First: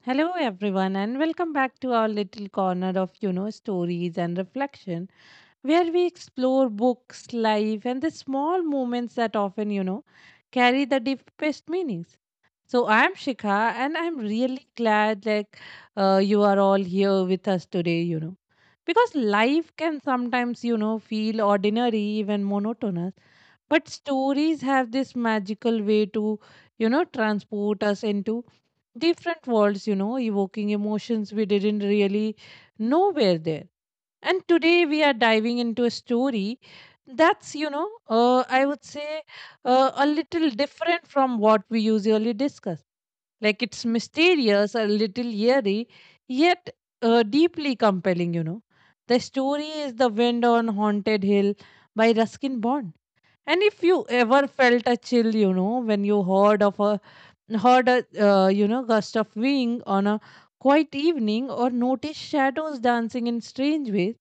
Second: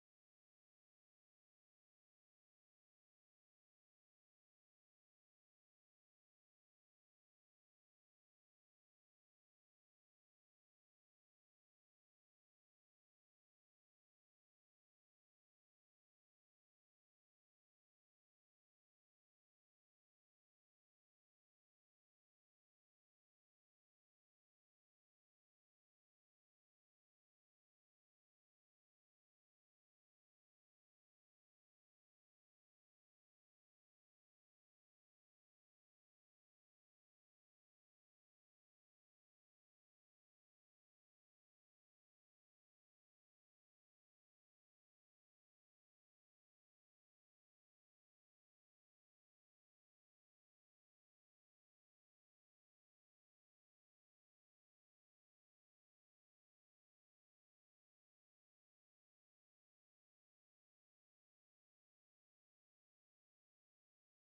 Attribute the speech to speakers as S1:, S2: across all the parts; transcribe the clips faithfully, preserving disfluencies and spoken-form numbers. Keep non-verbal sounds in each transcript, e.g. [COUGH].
S1: Hello, everyone, and welcome back to our little corner of, you know, stories and reflection, where we explore books, life, and the small moments that often, you know, carry the deepest meanings. So I'm Shikha, and I'm really glad like uh, you are all here with us today, you know, because life can sometimes, you know, feel ordinary, even monotonous, but stories have this magical way to, you know, transport us into different worlds, you know, evoking emotions we didn't really know were there. And today we are diving into a story that's, you know, uh, I would say uh, a little different from what we usually discuss. Like it's mysterious, a little eerie, yet uh, deeply compelling, you know. The story is The Wind on Haunted Hill by Ruskin Bond. And if you ever felt a chill, you know, when you heard of a heard a uh, you know, gust of wind on a quiet evening, or noticed shadows dancing in strange ways,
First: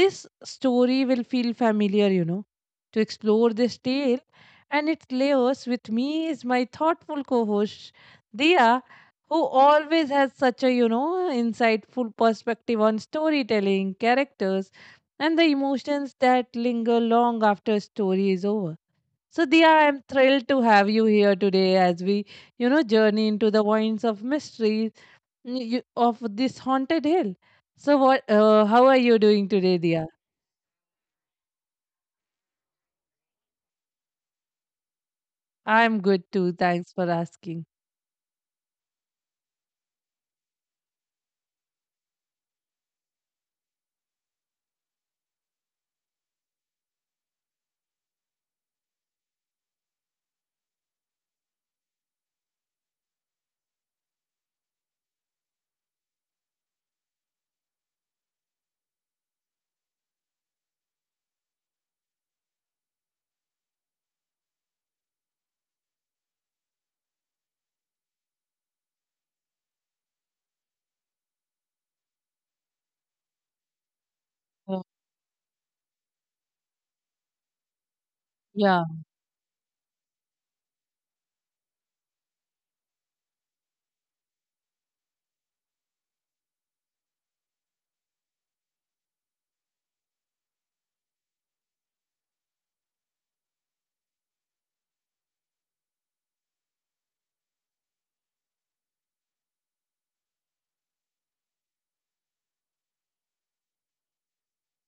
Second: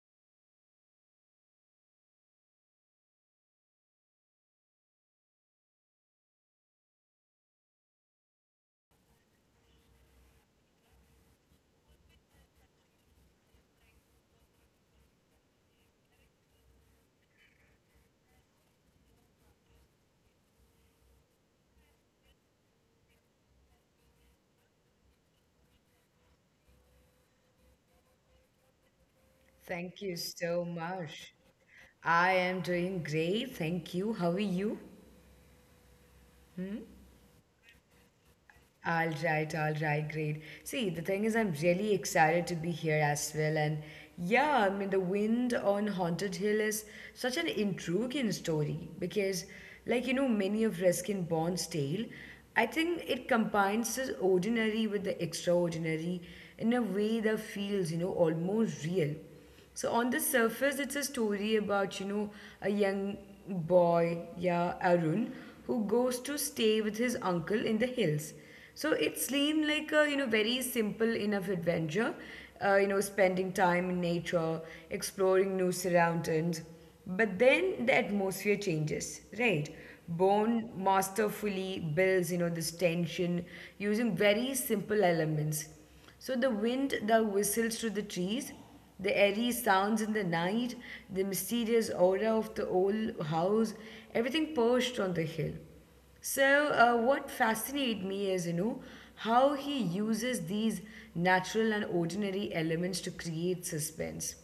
S1: this story will feel familiar, you know. To explore this tale and its layers with me is my thoughtful co-host Dia, who always has such a, you know, insightful perspective on storytelling, characters, and the emotions that linger long after a story is over. So, Dia, I'm thrilled to have you here today as we, you know, journey into the winds of mystery mm, you- of this haunted hill. So, what? Uh, how are you doing today,
S2: Thank
S1: Dia?
S2: you so much. I am doing great. Thank you. How are you?
S1: I'm good too. Thanks for asking.
S2: All right, all right, great. See, the thing is, I'm really excited to be here as well. And yeah, I mean, the wind on Haunted Hill is such an intriguing story because, like, you know, many of Ruskin Bond's tale, I think it combines the ordinary with the extraordinary in a way that feels, you know, almost real. So on the surface, it's a story about you know a young boy, yeah, Arun, who goes to stay with his uncle in the hills. So it seemed like a you know very simple enough adventure, uh, you know, spending time in nature,
S1: Uh,
S2: exploring new surroundings. But then the atmosphere
S1: Yeah,
S2: changes, right? Bone masterfully builds, you know, this tension using very simple elements. So the wind that whistles through the trees, the airy sounds in the night, the mysterious aura of the old house, everything perched on the hill. So, uh, what fascinated me is, you know, how he uses these natural and ordinary elements to create suspense.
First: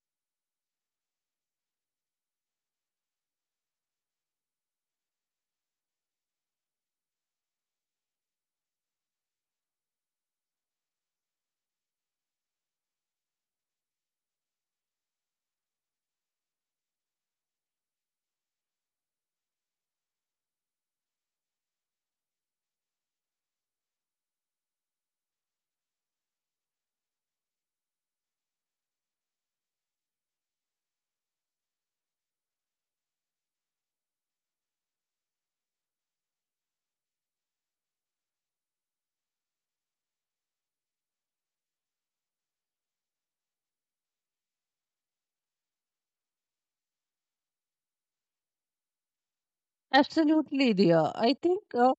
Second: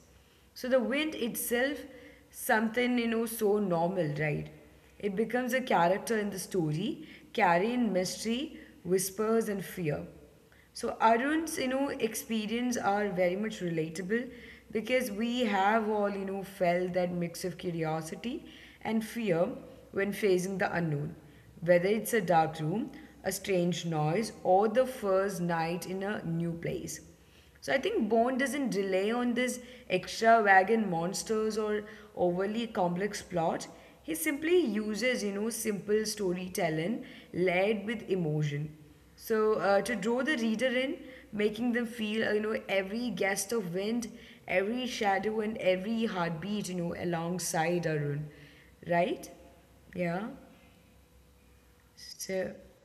S2: So the wind itself, something you know so normal, right? It becomes a character in the story, carrying mystery, whispers, and fear. So Arun's, you know, experience are very much relatable because we have all, you know, felt that mix of curiosity and fear when facing the unknown, whether it's a dark room, a strange noise, or the first night in a new place. So I think Bond doesn't rely on this extra wagon monsters or overly complex plot. He simply uses, you know, simple storytelling layered with emotion. So uh, to draw the reader in, making them feel, uh, you know, every gust of wind, every shadow, and every heartbeat, you know, alongside Arun, right? Yeah.
S1: absolutely, dear. I think
S2: So
S1: uh,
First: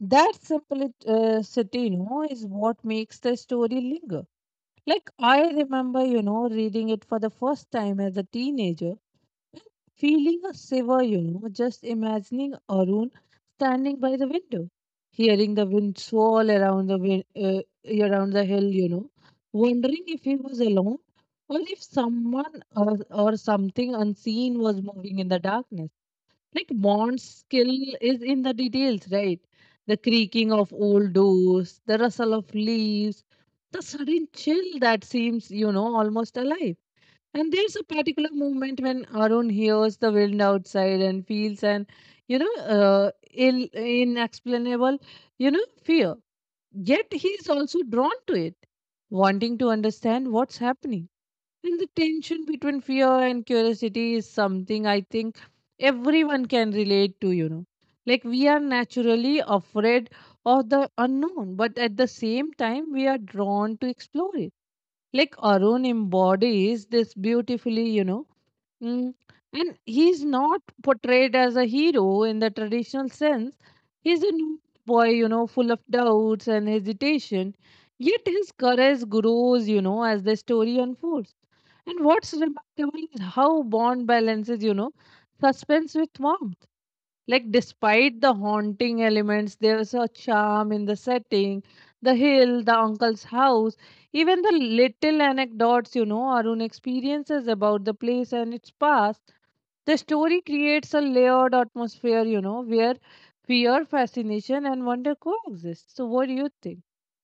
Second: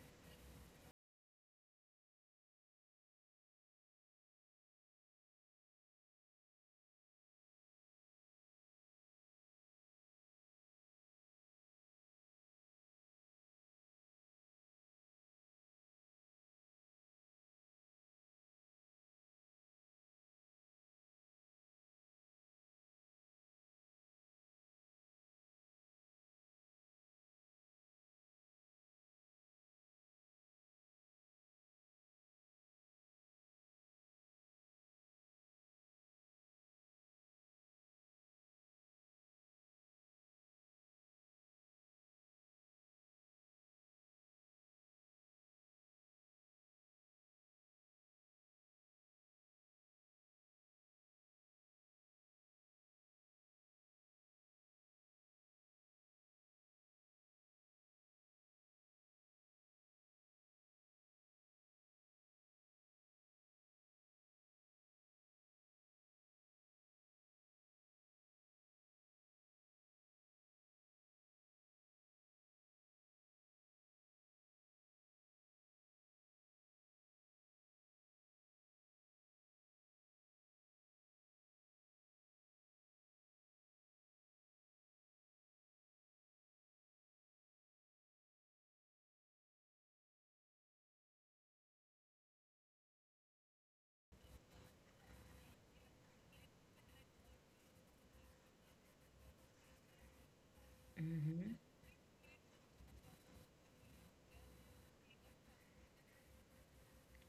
S1: that simplicity, you know, is what makes the story linger. Like, I remember, you know, reading it for the first time as a teenager, feeling a shiver, you know, just imagining Arun standing by the window, hearing the wind swirl around the wind, uh, around the hill, you know, wondering if he was alone, or if someone or, or something unseen was moving in the darkness. Like Bond's skill is in the details, right? The creaking of old doors, the rustle of leaves, the sudden chill that seems, you know, almost alive. And there's a particular moment when Arun hears the wind outside and feels an, you know, uh, Ill, inexplainable, you know, fear. Yet he's also drawn to it, wanting to understand what's happening. And the tension between fear and curiosity is something I think everyone can relate to, you know. Like, we are naturally afraid of the unknown, but at the same time, we are drawn to explore it, like Arun embodies this beautifully, you know. Mm. And he's not portrayed as a hero in the traditional sense. He's a new boy, you know, full of doubts and hesitation. Yet his courage grows, you know, as the story unfolds. And what's remarkable is how Bond balances, you know, suspense with warmth. Like, despite the haunting elements, there's a charm in the setting, the hill, the uncle's house, even the little anecdotes, you know, Arun experiences about the place and its past. The story creates a layered atmosphere, you know, where fear, fascination, and wonder coexist. So, what do you think?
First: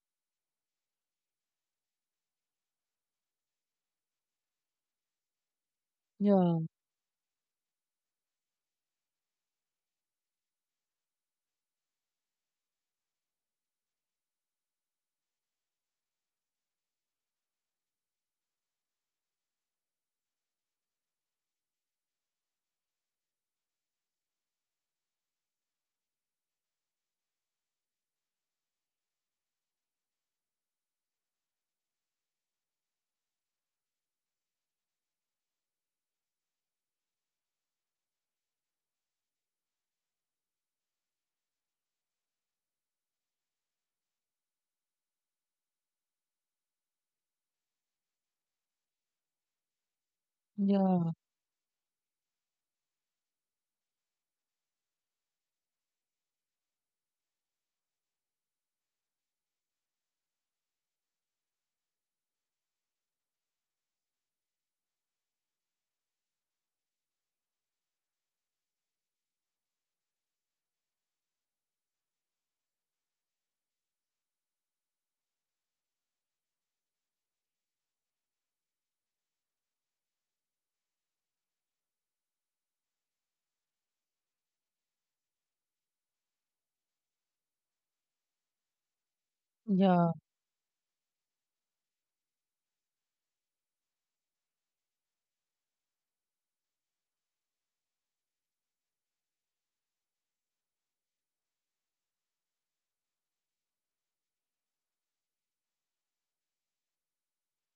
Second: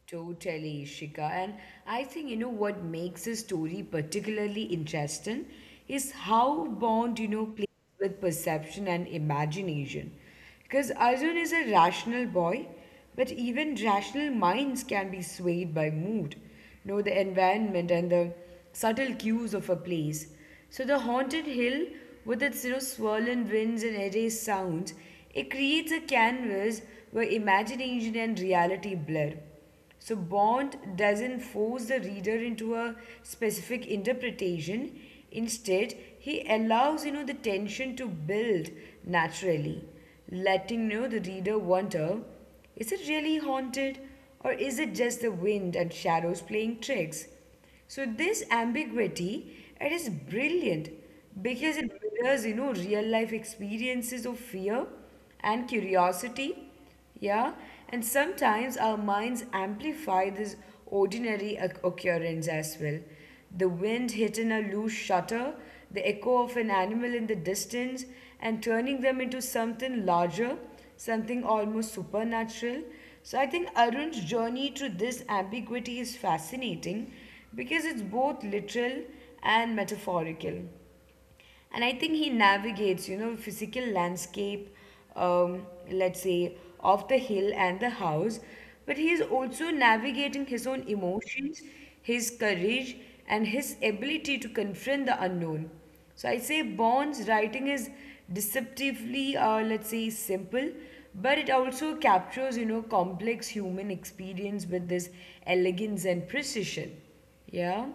S2: Totally, Ishika. And I think, you know, what makes this story particularly interesting is
S1: Yeah,
S2: how Bond, you know, plays with perception and imagination. Because Arjun is a rational boy, but even rational minds can be swayed by mood, you know, the environment and the subtle cues of a place. So the haunted hill, with its, you know, swirling winds and eerie sounds, it creates a canvas where imagination and reality blur. So, Bond doesn't force the reader into a specific interpretation. Instead, he allows you know the tension to build naturally, letting you know the reader wonder: is it really haunted, or is it just the wind and shadows playing tricks? So this ambiguity, it is
S1: yeah,
S2: brilliant because it mirrors, you know, real life experiences of fear and curiosity. Yeah, and sometimes our minds amplify this ordinary oc- occurrence as well. The wind hitting a loose shutter, the echo of an animal in the distance, and turning them into something larger, something almost supernatural. So I think Arun's journey to this ambiguity is fascinating because it's both literal and metaphorical. And I think he navigates, you know, physical landscape, um, let's say, of the hill and the house, but he is also
S1: yeah.
S2: navigating his own emotions, his courage, and his ability to confront the unknown. So I say Bond's writing is deceptively, uh, let's say, simple, but it also captures, you know, complex human experience with this elegance and precision. Yeah.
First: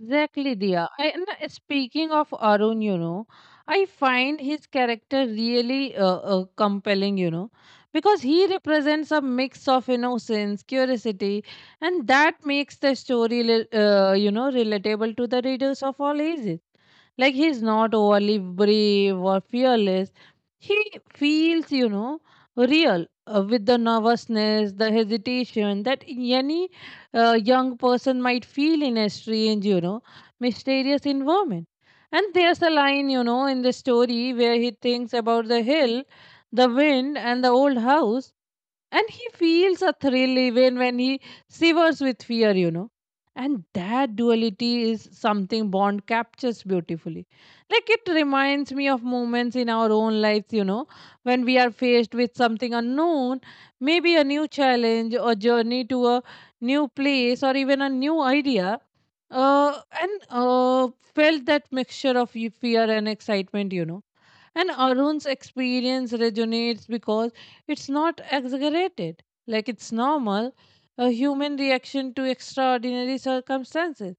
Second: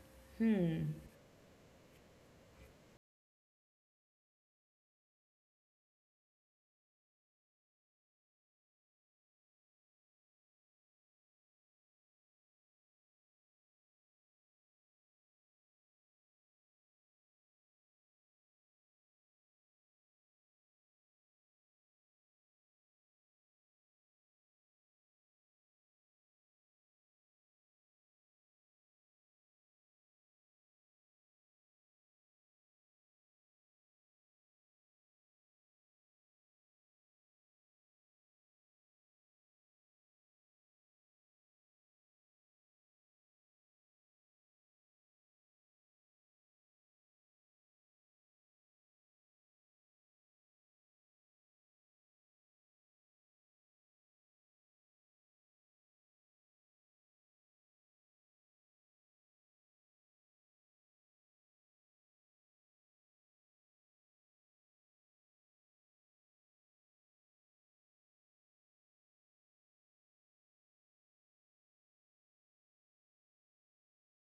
S1: Exactly, Dia. I, and uh, speaking of Arun, you know, I find his character really uh, uh, compelling, you know, because he represents a mix of innocence, curiosity, and that makes the story, li- uh, you know, relatable to the readers of all ages. Like, he's not overly brave or fearless. He feels, you know, real, uh, with the nervousness, the hesitation that any a young person might feel in a strange, you know, mysterious environment. And there's a line, you know, in the story where he thinks about the hill, the wind, and the old house, and he feels a thrill even when he shivers with fear, you know. And that duality is something Bond captures beautifully. Like, it reminds me of moments in our own lives, you know, when we are faced with something unknown, maybe a new challenge, or journey to a new place, or even a new idea. Uh, and uh, felt that mixture of y- fear and excitement, you know, and Arun's experience resonates because it's not exaggerated. Like, it's normal, a human reaction to extraordinary circumstances.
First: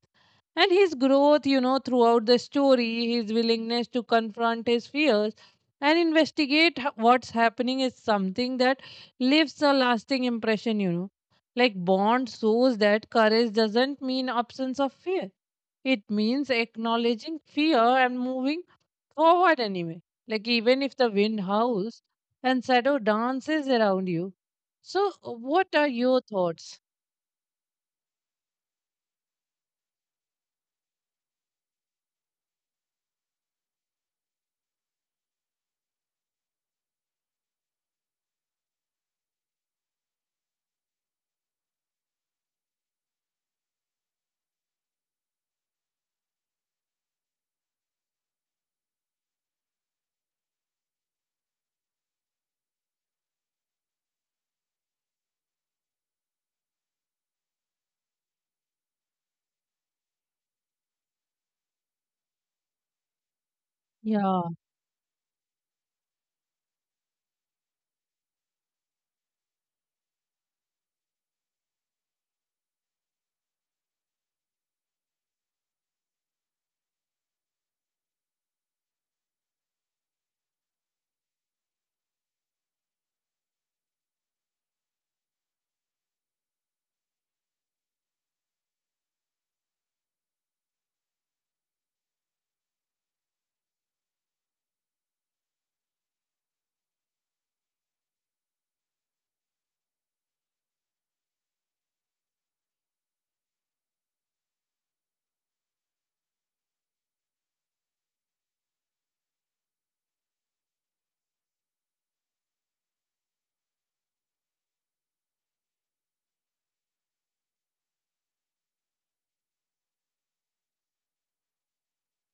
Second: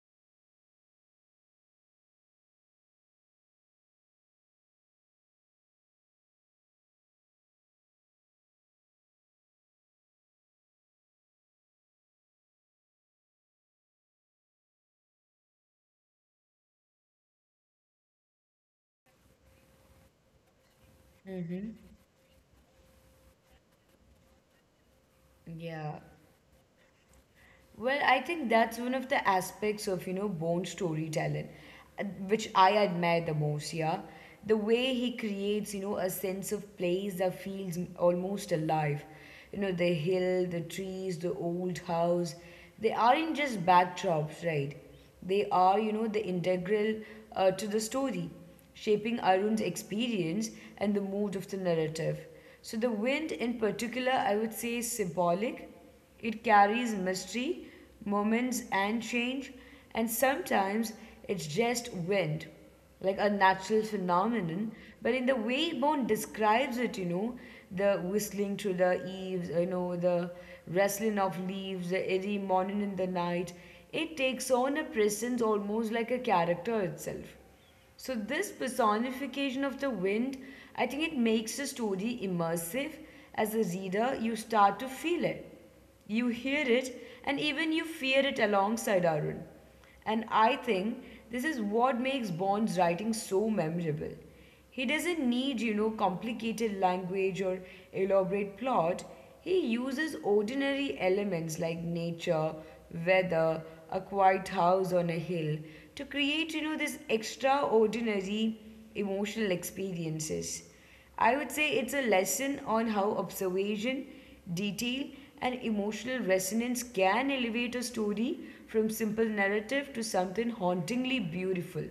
S1: And his growth, you know, throughout the story, his willingness to confront his fears and investigate h- what's happening is something that leaves a lasting impression, you know. Like, Bond shows that courage doesn't mean absence of fear, it means acknowledging fear and moving forward anyway. Like, even if the wind howls and shadow dances around you. So, what are
S2: Yeah.
S1: your thoughts?
S2: Well, I think that's one of the aspects of, you know, Bond's storytelling, uh, which I admire the most, yeah. The way he creates, you know, a sense of place that feels m- almost alive. You know, the hill, the trees, the old house, they aren't just backdrops, right? They are, you know, the integral uh, to the story, shaping Arun's experience and the mood of the narrative. So the wind in particular, I would say, is symbolic. It carries mystery, moments, and change, and sometimes it's just wind, like a natural
S1: Yeah,
S2: phenomenon. But in the way Bond describes it, you know, the whistling through the eaves, you know, the rustling of leaves, the eerie morning in the night, it takes on a presence almost like a character itself. So this personification of the wind, I think it makes the story immersive. As a reader, you start to feel it. You hear it and even you fear it alongside Arun. And I think this is what makes Bond's writing so memorable. He doesn't need, you know, complicated language or elaborate plot. He uses ordinary elements like nature, weather, a quiet house on a hill to create, you know, this extraordinary emotional experiences. I would say it's a lesson on how observation, detail, and emotional resonance can elevate a story from simple narrative to something hauntingly beautiful.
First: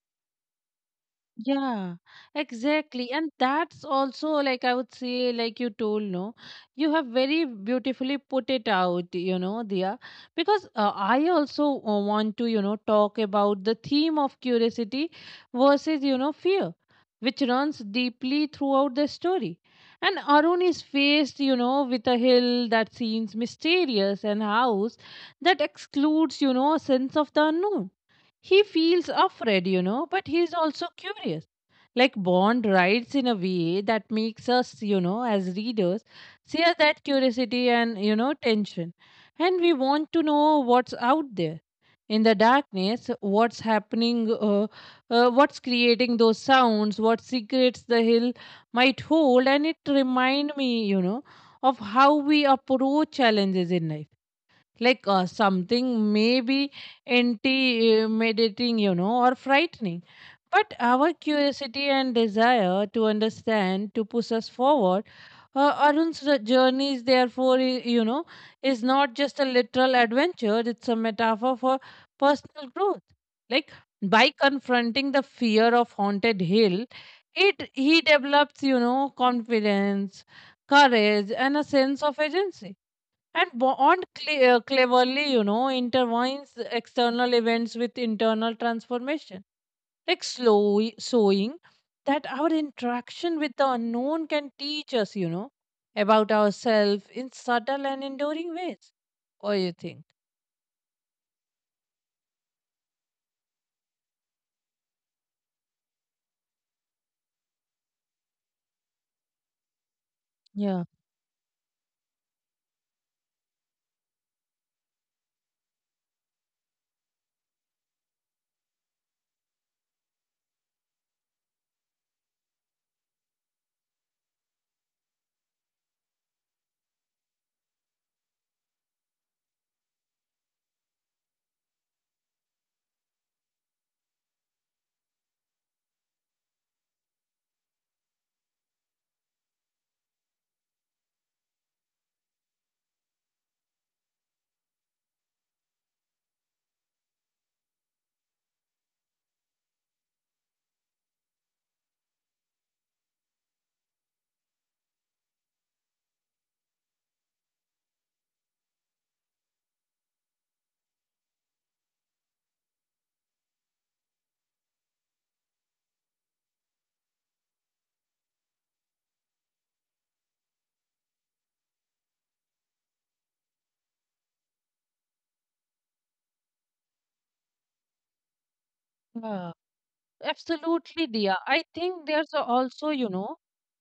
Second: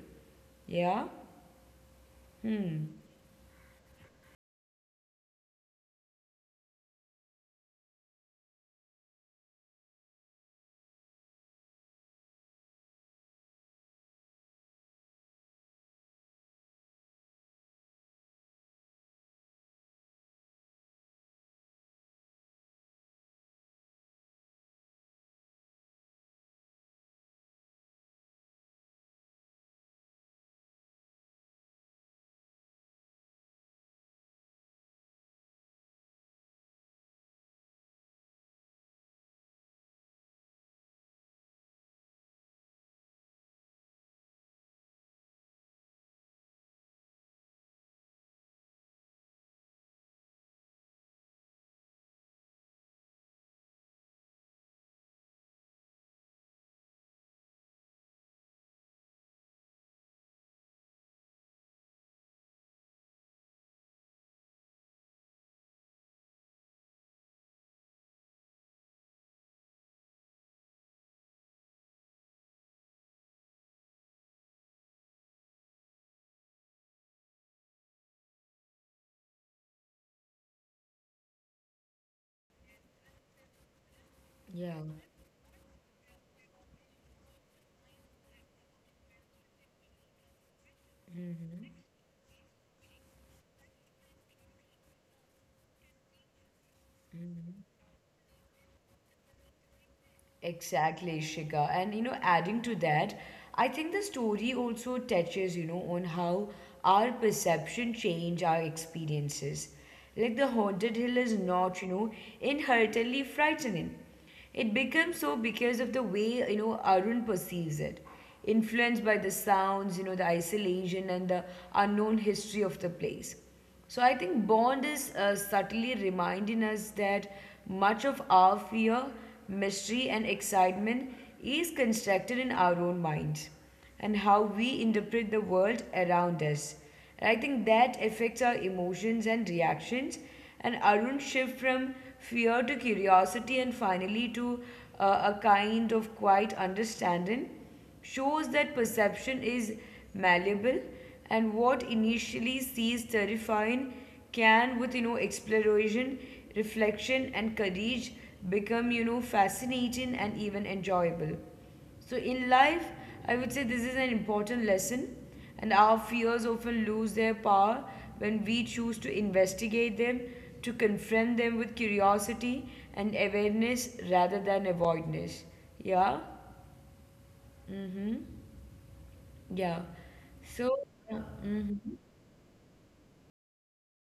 S2: Yeah?
S1: yeah, exactly. And that's also, like I would say, like you told, no, you have very beautifully put it out, you know, Dia. Because uh, I also uh, want to, you know, talk about the theme of curiosity versus, you know, fear, which runs deeply throughout the story. And Arun is faced, you know, with a hill that seems mysterious, and house that excludes, you know, a sense of the unknown. He feels afraid, you know, but he's also curious. Like, Bond writes in a way that makes us, you know, as readers, share that curiosity and, you know, tension. And we want to know what's out there in the darkness, what's happening, uh, uh, what's creating those sounds, what secrets the hill might hold. And it remind me, you know, of how we approach challenges in life, like uh, something maybe intimidating, you know, or frightening. But our curiosity and desire to understand, to push us forward, uh, Arun's r- journey is therefore, i- you know, is not just a literal adventure, it's a metaphor for personal growth. Like, by confronting the fear of haunted hill, it he develops, you know, confidence, courage, and a sense of agency, and Bond cle- uh,
S2: Yeah.
S1: cleverly, you know, intertwines external events with internal transformation, like slow sowing that our interaction with the unknown can teach us, you know, about ourselves in subtle and enduring ways. What do you think?
S2: Exactly, Shika. And you know, adding to that, I think the story also touches, you know, on how our perception change our experiences. Like the
S1: Yeah,
S2: haunted hill is not, you know, inherently frightening. It becomes so because of the way, you know, Arun perceives it, influenced by the sounds, you know, the isolation and the unknown history of the place. So I think Bond is uh, subtly reminding us that much of our fear, mystery, and excitement is constructed in our own minds and how we interpret the world around us. And I think that affects our emotions and reactions. And Arun shift from fear to curiosity and finally to uh, a kind of quiet understanding shows that perception is malleable and what initially seems terrifying can with you know exploration, reflection, and courage become you know fascinating and even enjoyable. So in life, I would say this is an important lesson, and our fears often lose their power when we choose to investigate them, to confront them with curiosity and awareness rather than avoidance. Yeah. Mm-hmm.
S1: yeah,
S2: Yeah. So, yeah.
S1: absolutely, Dia. I
S2: Mm-hmm,
S1: think there's a- also, you know,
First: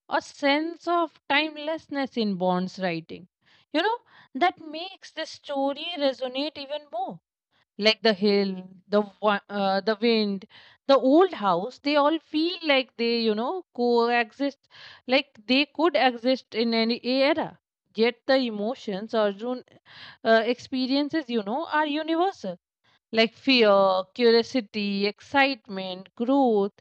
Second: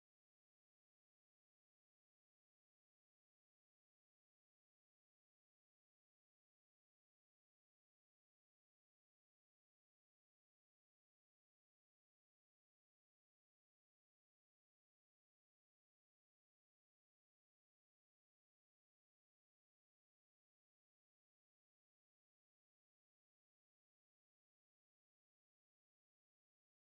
S1: a sense of timelessness in Bond's writing, you know, that makes the story resonate even more. Like the hill, the wa- uh, the wind, the old house, they all feel like they, you know, coexist, like they could exist in any era. Yet the emotions Arjun uh, experiences, you know, are universal, like fear, curiosity, excitement, growth.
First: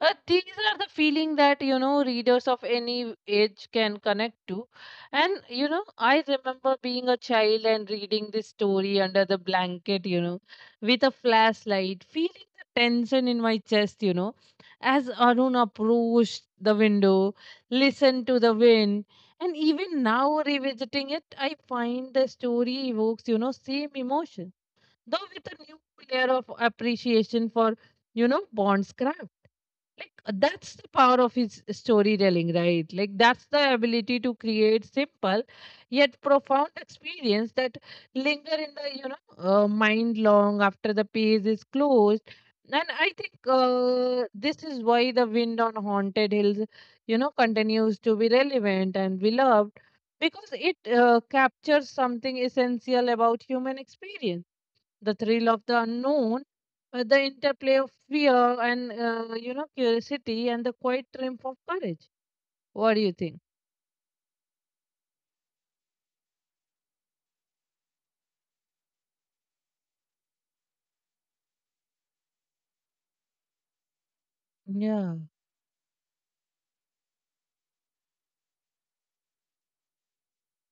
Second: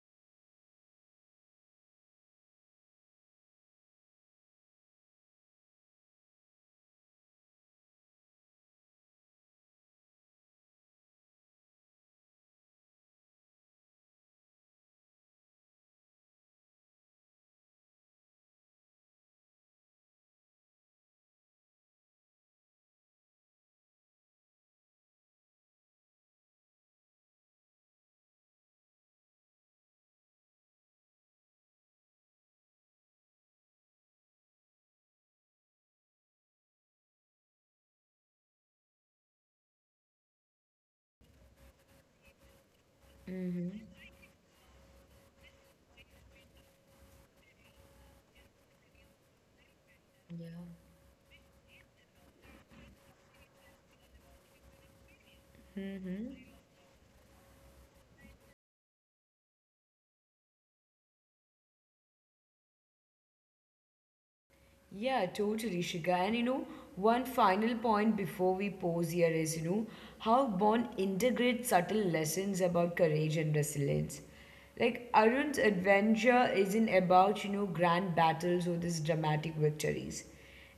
S1: Uh, these are the feeling that, you know, readers of any age can connect to. And, you know, I remember being a child and reading this story under the blanket, you know, with a flashlight, feeling the tension in my chest, you know, as Arun approached the window, listened to the wind. And even now, revisiting it, I find the story evokes, you know, same emotion, though with a new layer of appreciation for, you know, Bond's craft. Like uh, that's the power of his storytelling, right? Like, that's the ability to create simple yet profound experience that linger in the, you know, uh, mind long after the page is closed. And I think
S2: hmm,
S1: uh, this is why The Wind on Haunted Hills, you know, continues to be relevant and beloved, because
S2: yeah.
S1: it uh, captures something essential about human experience, the thrill of the unknown, uh, the interplay of fear and, uh, you know, curiosity, and the quiet triumph of courage. What do you think?
S2: Yeah, totally, Shika. And you know, one final point before we pause here is, you know, how Bond integrates subtle lessons about courage and resilience. Like,
S1: Yeah.
S2: Arun's adventure isn't about, you know, grand battles or these dramatic victories.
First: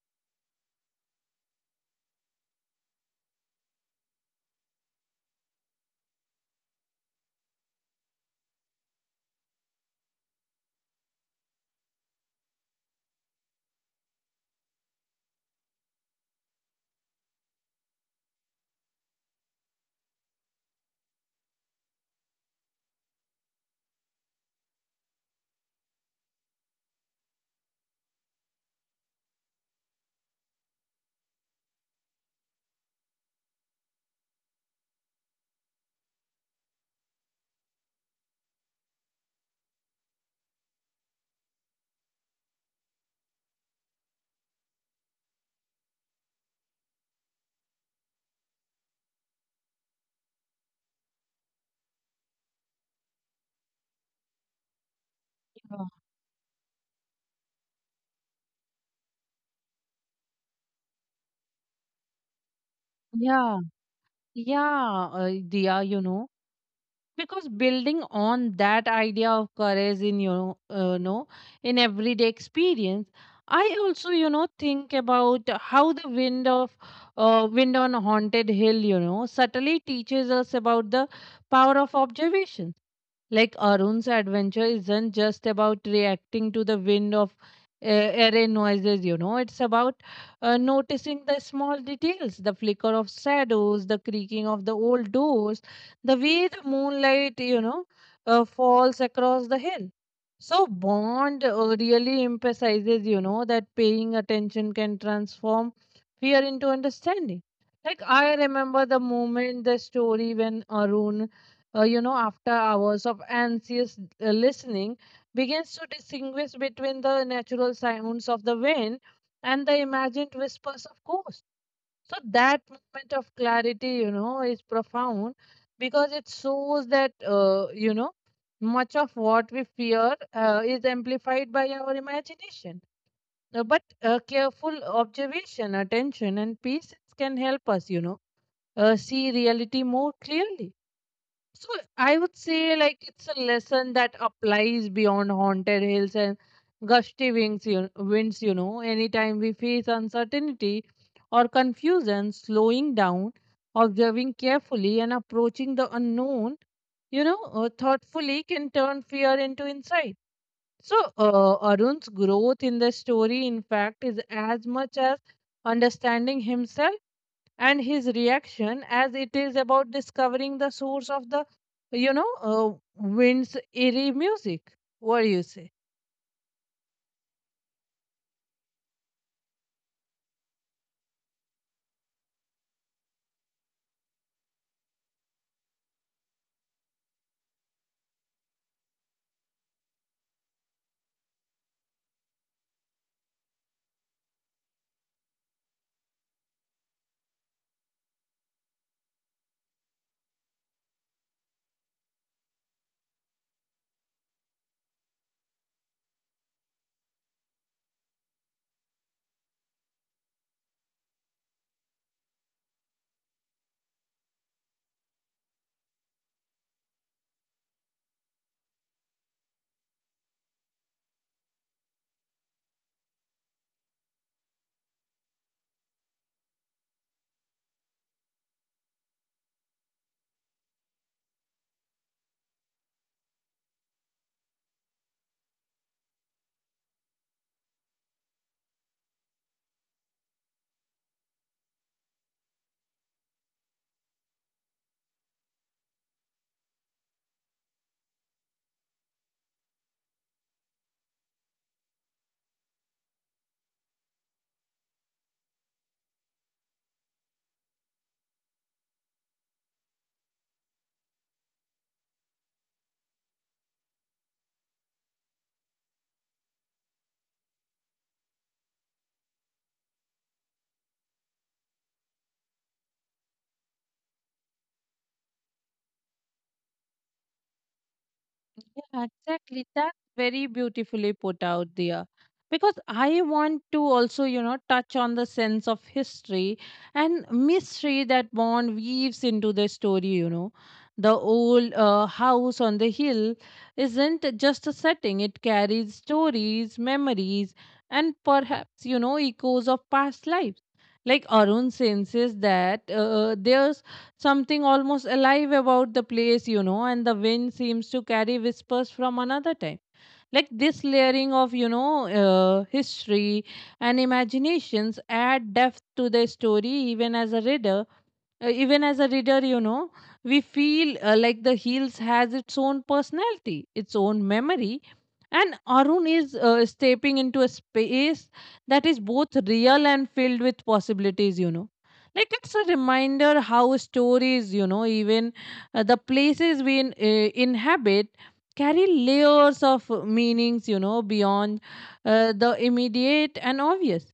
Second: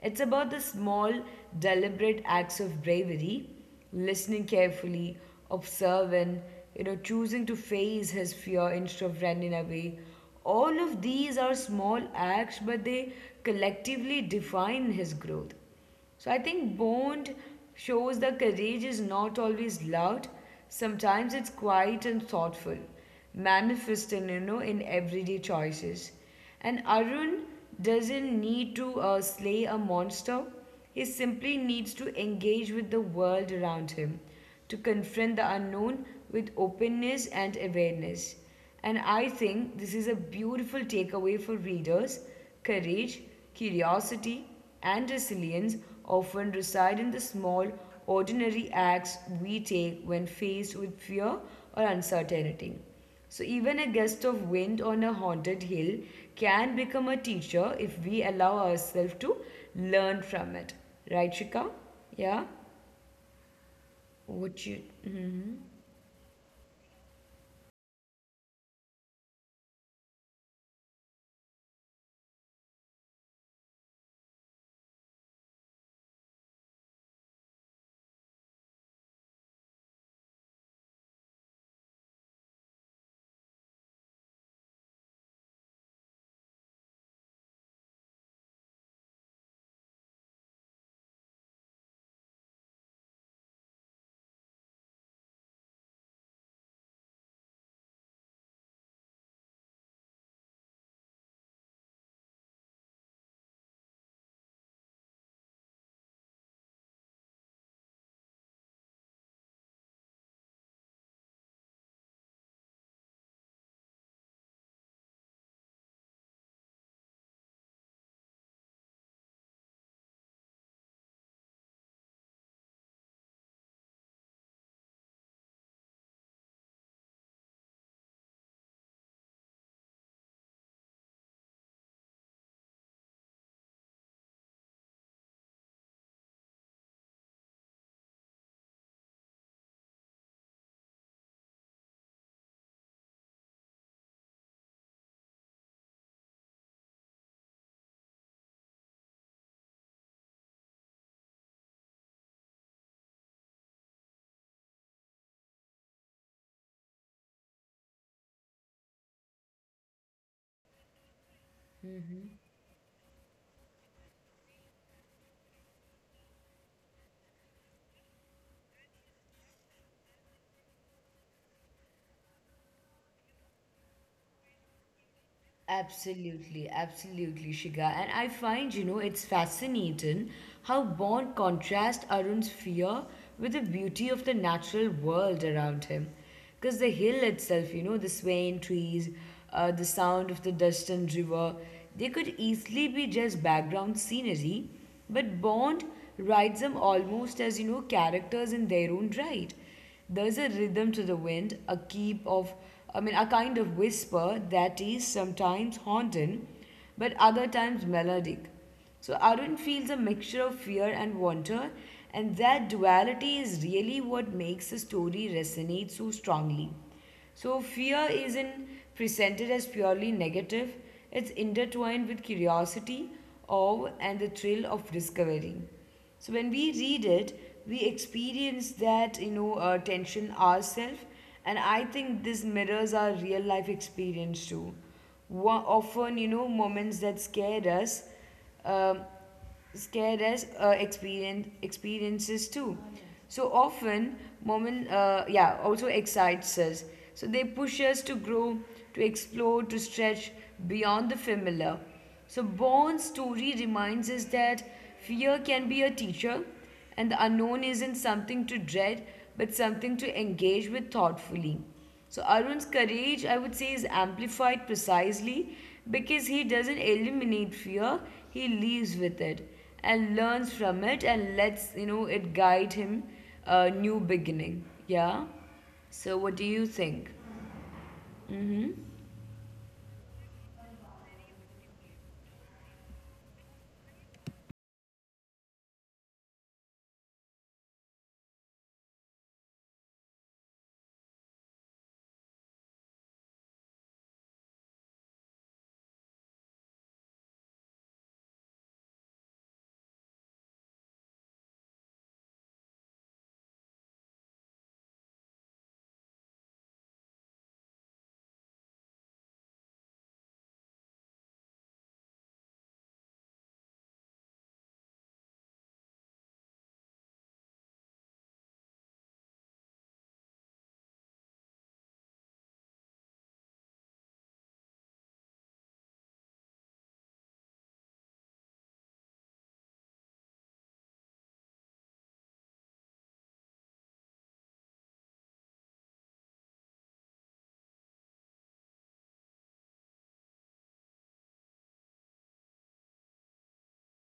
S2: It's about the small, deliberate acts of bravery, listening carefully, observing, you know, choosing to face his fear instead of running away. All of these are small acts, but they collectively define his growth. So I think Bond shows that courage is not always loud. Sometimes it's quiet and thoughtful, manifesting, you know, in everyday choices. And Arun doesn't need to uh, slay a monster. He simply needs to engage with the world around him, to confront the unknown with openness and awareness. And I think this is a beautiful takeaway for readers. Courage, curiosity, and resilience often reside in the small, ordinary acts we take when faced with fear or uncertainty. So, even a gust of wind on a haunted
S1: Uh,
S2: hill can become a teacher if we allow ourselves to learn from it. Right, Shika? Yeah?
S1: Yeah.
S2: What you
S1: Yeah, uh, Diya, you know, because building on that idea of courage in your, uh, know, in everyday experience, I also, you know, think about how the wind of, uh, wind on haunted hill, you know, subtly teaches us about the power of observation. Like, Arun's adventure isn't just about reacting to the wind of uh, array noises, you know, it's about uh, noticing the small details, the flicker of shadows, the creaking of the old doors, the way the moonlight, you know, uh, falls across the hill. So, Bond uh, really emphasizes, you know, that paying attention can transform fear into understanding. Like, I remember the moment, the story when Arun, uh, you know, after hours of anxious uh, listening, begins to distinguish between the natural sounds of the wind and the imagined whispers of ghosts. So that moment of clarity, you know, is profound because it shows that, uh, you know, much of what we fear uh, is amplified by our imagination. Uh, but uh, careful observation, attention, and patience can help us, you know, uh, see reality more clearly. So, I would say, like, it's a lesson that applies beyond haunted hills and gusty wings, you, winds, you know. Anytime we face uncertainty or confusion, slowing down, observing carefully, and approaching the unknown, you know, uh, thoughtfully, can turn fear into insight. So uh, Arun's growth in the story, in fact, is as much as understanding himself and his reaction as it is about discovering the source of the you know uh, wind's eerie music. What do you say?
S2: Absolutely, absolutely, Shiga. And I find, you know, it's fascinating how Bond contrasts Arun's fear with the beauty of the natural world around him. Because the hill itself, you know, the swaying trees, uh, the sound of the distant river, they could easily be just background scenery, but Bond writes them almost as, you know, characters in their own right. There's a rhythm to the wind, a keep of, I mean, a kind of whisper that is sometimes haunting, but other times melodic. So Arun feels a mixture of fear and wonder, and that duality is really what makes the story resonate so strongly. So fear isn't presented as purely negative, it's intertwined with curiosity, awe, and the thrill of discovery. So when we read it, we experience that you know uh, tension ourselves, and I think this mirrors our real life experience too. Wa- often, you know, moments that scare us, um, scare us uh, experience experiences too. So often, moment, uh, yeah, also excites us. So they push us to grow, to explore, to stretch beyond the familiar. So, Bourne's story reminds us that fear can be a teacher, and the unknown isn't something to dread, but something to engage with thoughtfully. So, Arun's courage, I would say, is amplified precisely because he doesn't eliminate fear, he lives with it and learns from it and lets you know it guide him a new beginning. Yeah, so what do you think?
S1: Yeah, exactly. That's very beautifully put out there. Because I want to also, you know, touch on the sense of history and mystery that Bond weaves into the story, you know. The old uh, house on the hill isn't just a setting, it carries stories, memories, and perhaps, you know, echoes of past lives. Like Arun senses that uh, their something almost alive about the place, you know, and the wind seems to carry whispers from another time. Like this layering of, you know, uh, history and imaginations add depth to the story, even as a reader uh, even as a reader you know we feel uh, like the heels has its own personality, its own memory, and Arun is uh, stepping into a space that is both real and filled with possibilities you know Like it's a reminder how stories, you know even uh, the places we in, uh, inhabit carry layers of meanings you know beyond uh, the immediate and obvious.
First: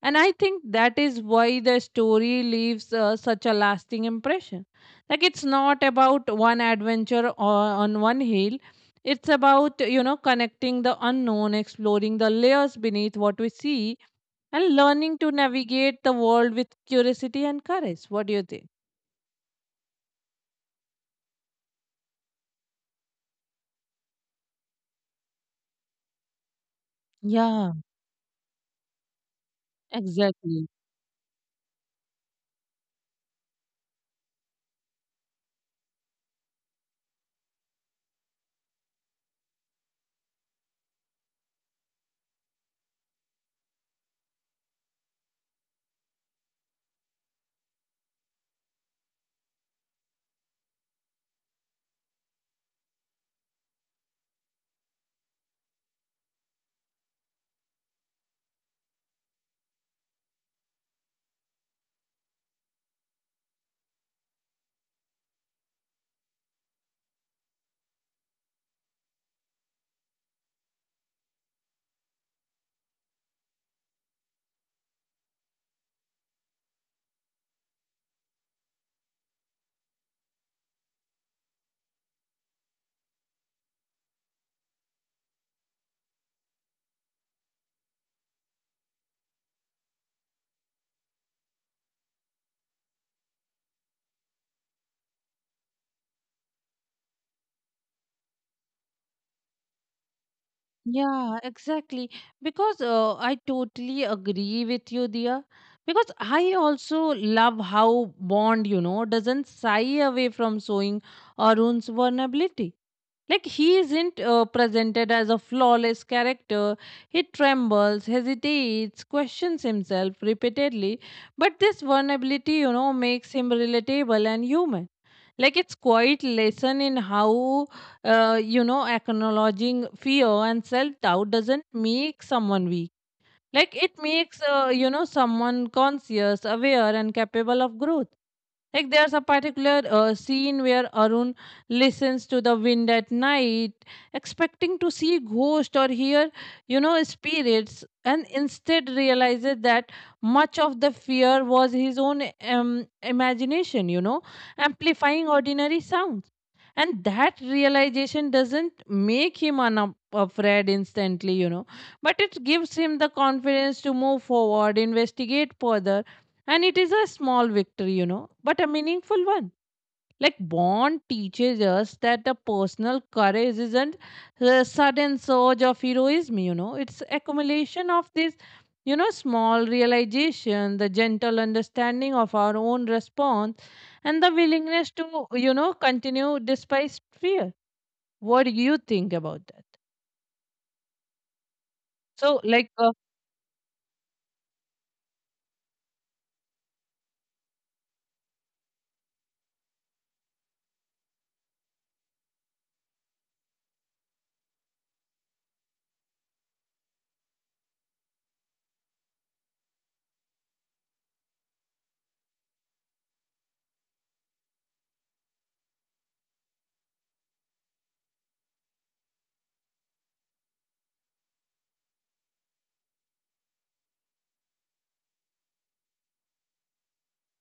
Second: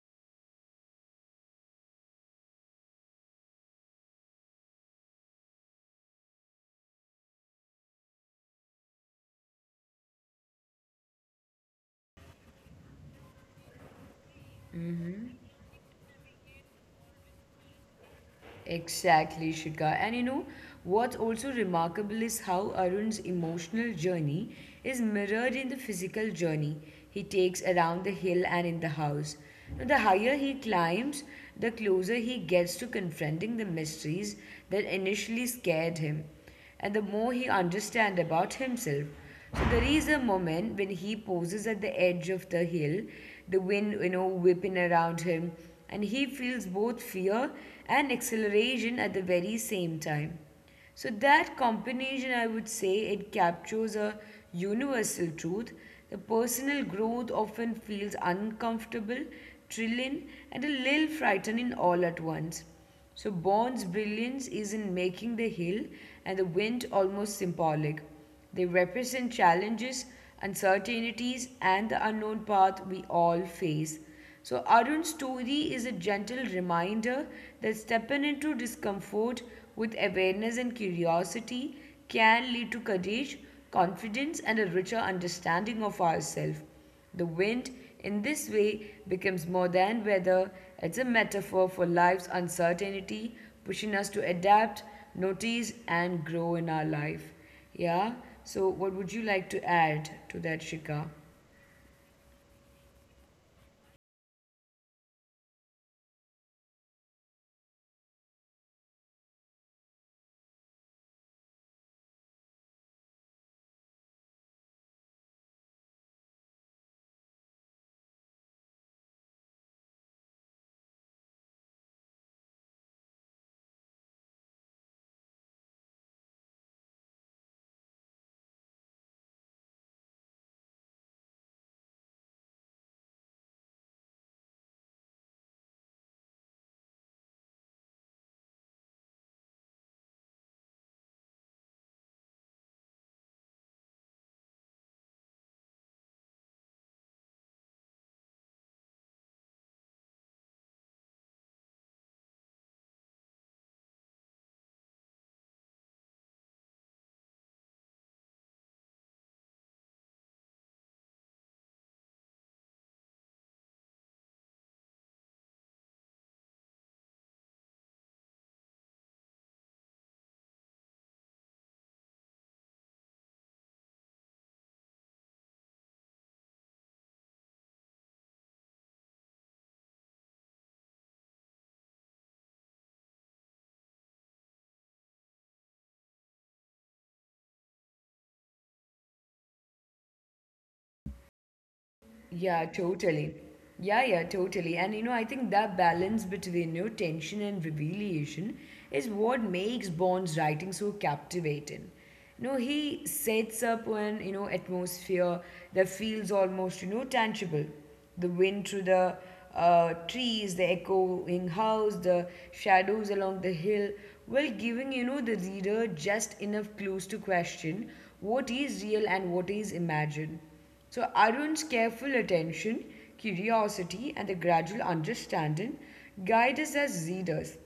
S1: And I think that is why the story leaves uh, such a lasting impression. Like it's not about one adventure o- on one hill. It's about, you know, connecting the unknown, exploring the layers beneath what we see, and learning to navigate the world with curiosity and courage. What do you think?
S2: Exactly, Shikha. And you know, what's also remarkable is how Arun's emotional journey is mirrored in the physical journey he takes
S1: Yeah,
S2: around the hill and in the house. Now, the higher he
S1: exactly.
S2: climbs, the closer he gets to confronting the mysteries that initially scared him and the more he understands about himself. So there is a moment when he pauses at the edge of the hill, the wind, you know, whipping around him, and he feels both fear and exhilaration at the very same time. So that combination, I would say, it captures a universal truth. The personal growth often feels uncomfortable, thrilling, and a little frightening all at once. So Bond's brilliance is in making the hill and the wind almost symbolic. They represent challenges, uncertainties, and the unknown path we all face. So Arun's story is a gentle reminder that stepping into discomfort with awareness and curiosity can lead to courage, confidence, and a richer understanding of ourselves. The wind, in this way, becomes more than weather, it's a metaphor for life's uncertainty, pushing us to adapt, notice, and grow in our life. Yeah, so what would you like to add to that, Shika?
S1: Yeah, exactly. Because uh, I totally agree with you, dear. Because I also love how Bond, you know, doesn't shy away from showing Arun's vulnerability. Like he isn't uh, presented as a flawless character. He trembles, hesitates, questions himself repeatedly. But this vulnerability, you know, makes him relatable and human. Like it's quite lesson in how, uh, you know, acknowledging fear and self doubt doesn't make someone weak. Like it makes, uh, you know, someone conscious, aware, and capable of growth. Like there's a particular uh, scene where Arun listens to the wind at night, expecting to see ghost or hear, you know, spirits, and instead realizes that much of the fear was his own um, imagination, you know, amplifying ordinary sounds. And that realization doesn't make him un- afraid instantly, you know, but it gives him the confidence to move forward, investigate further, and it is a small victory, you know, but a meaningful one. Like Bond teaches us that the personal courage isn't a sudden surge of heroism, you know, it's accumulation of this, you know, small realization, the gentle understanding of our own response, and the willingness to, you know, continue despite fear. What do you think about that?
S2: Yeah,
S1: So, like, uh,
S2: totally. Yeah, yeah, totally. And you know, I think that balance between you know, tension and revelation is what makes Bond's writing so captivating. You know, he sets up an you know atmosphere that feels almost you know tangible. The wind through the uh, trees, the echoing house, the shadows along the hill, while giving you know the reader just enough clues to question what is real and what is imagined. So, Arun's careful attention, curiosity, and the gradual understanding guide us as readers.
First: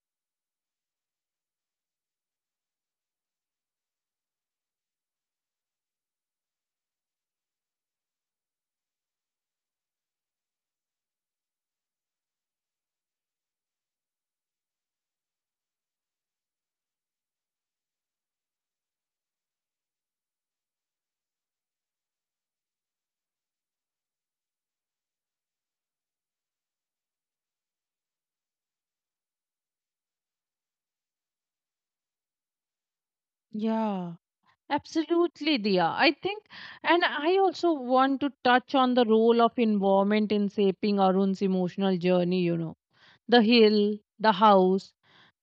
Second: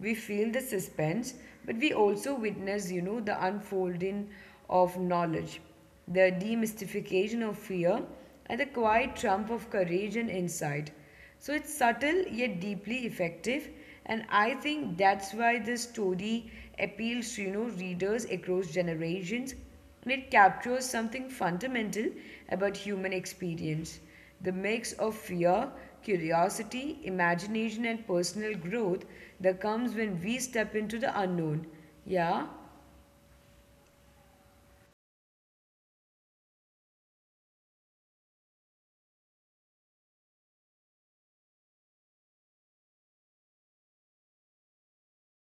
S2: We feel the suspense, but we also witness, you know, the unfolding of knowledge, the demystification of fear, and the quiet triumph of courage and insight. So it's subtle yet deeply effective, and I think that's why this story appeals to you know readers across generations. And it captures something fundamental about human experience, the mix of fear, curiosity, imagination, and personal growth that comes when we step into the unknown. Yeah?
S1: yeah. Absolutely, Diya. I think, and I also want to touch on the role of environment in shaping Arun's emotional journey, you know, the hill, the house,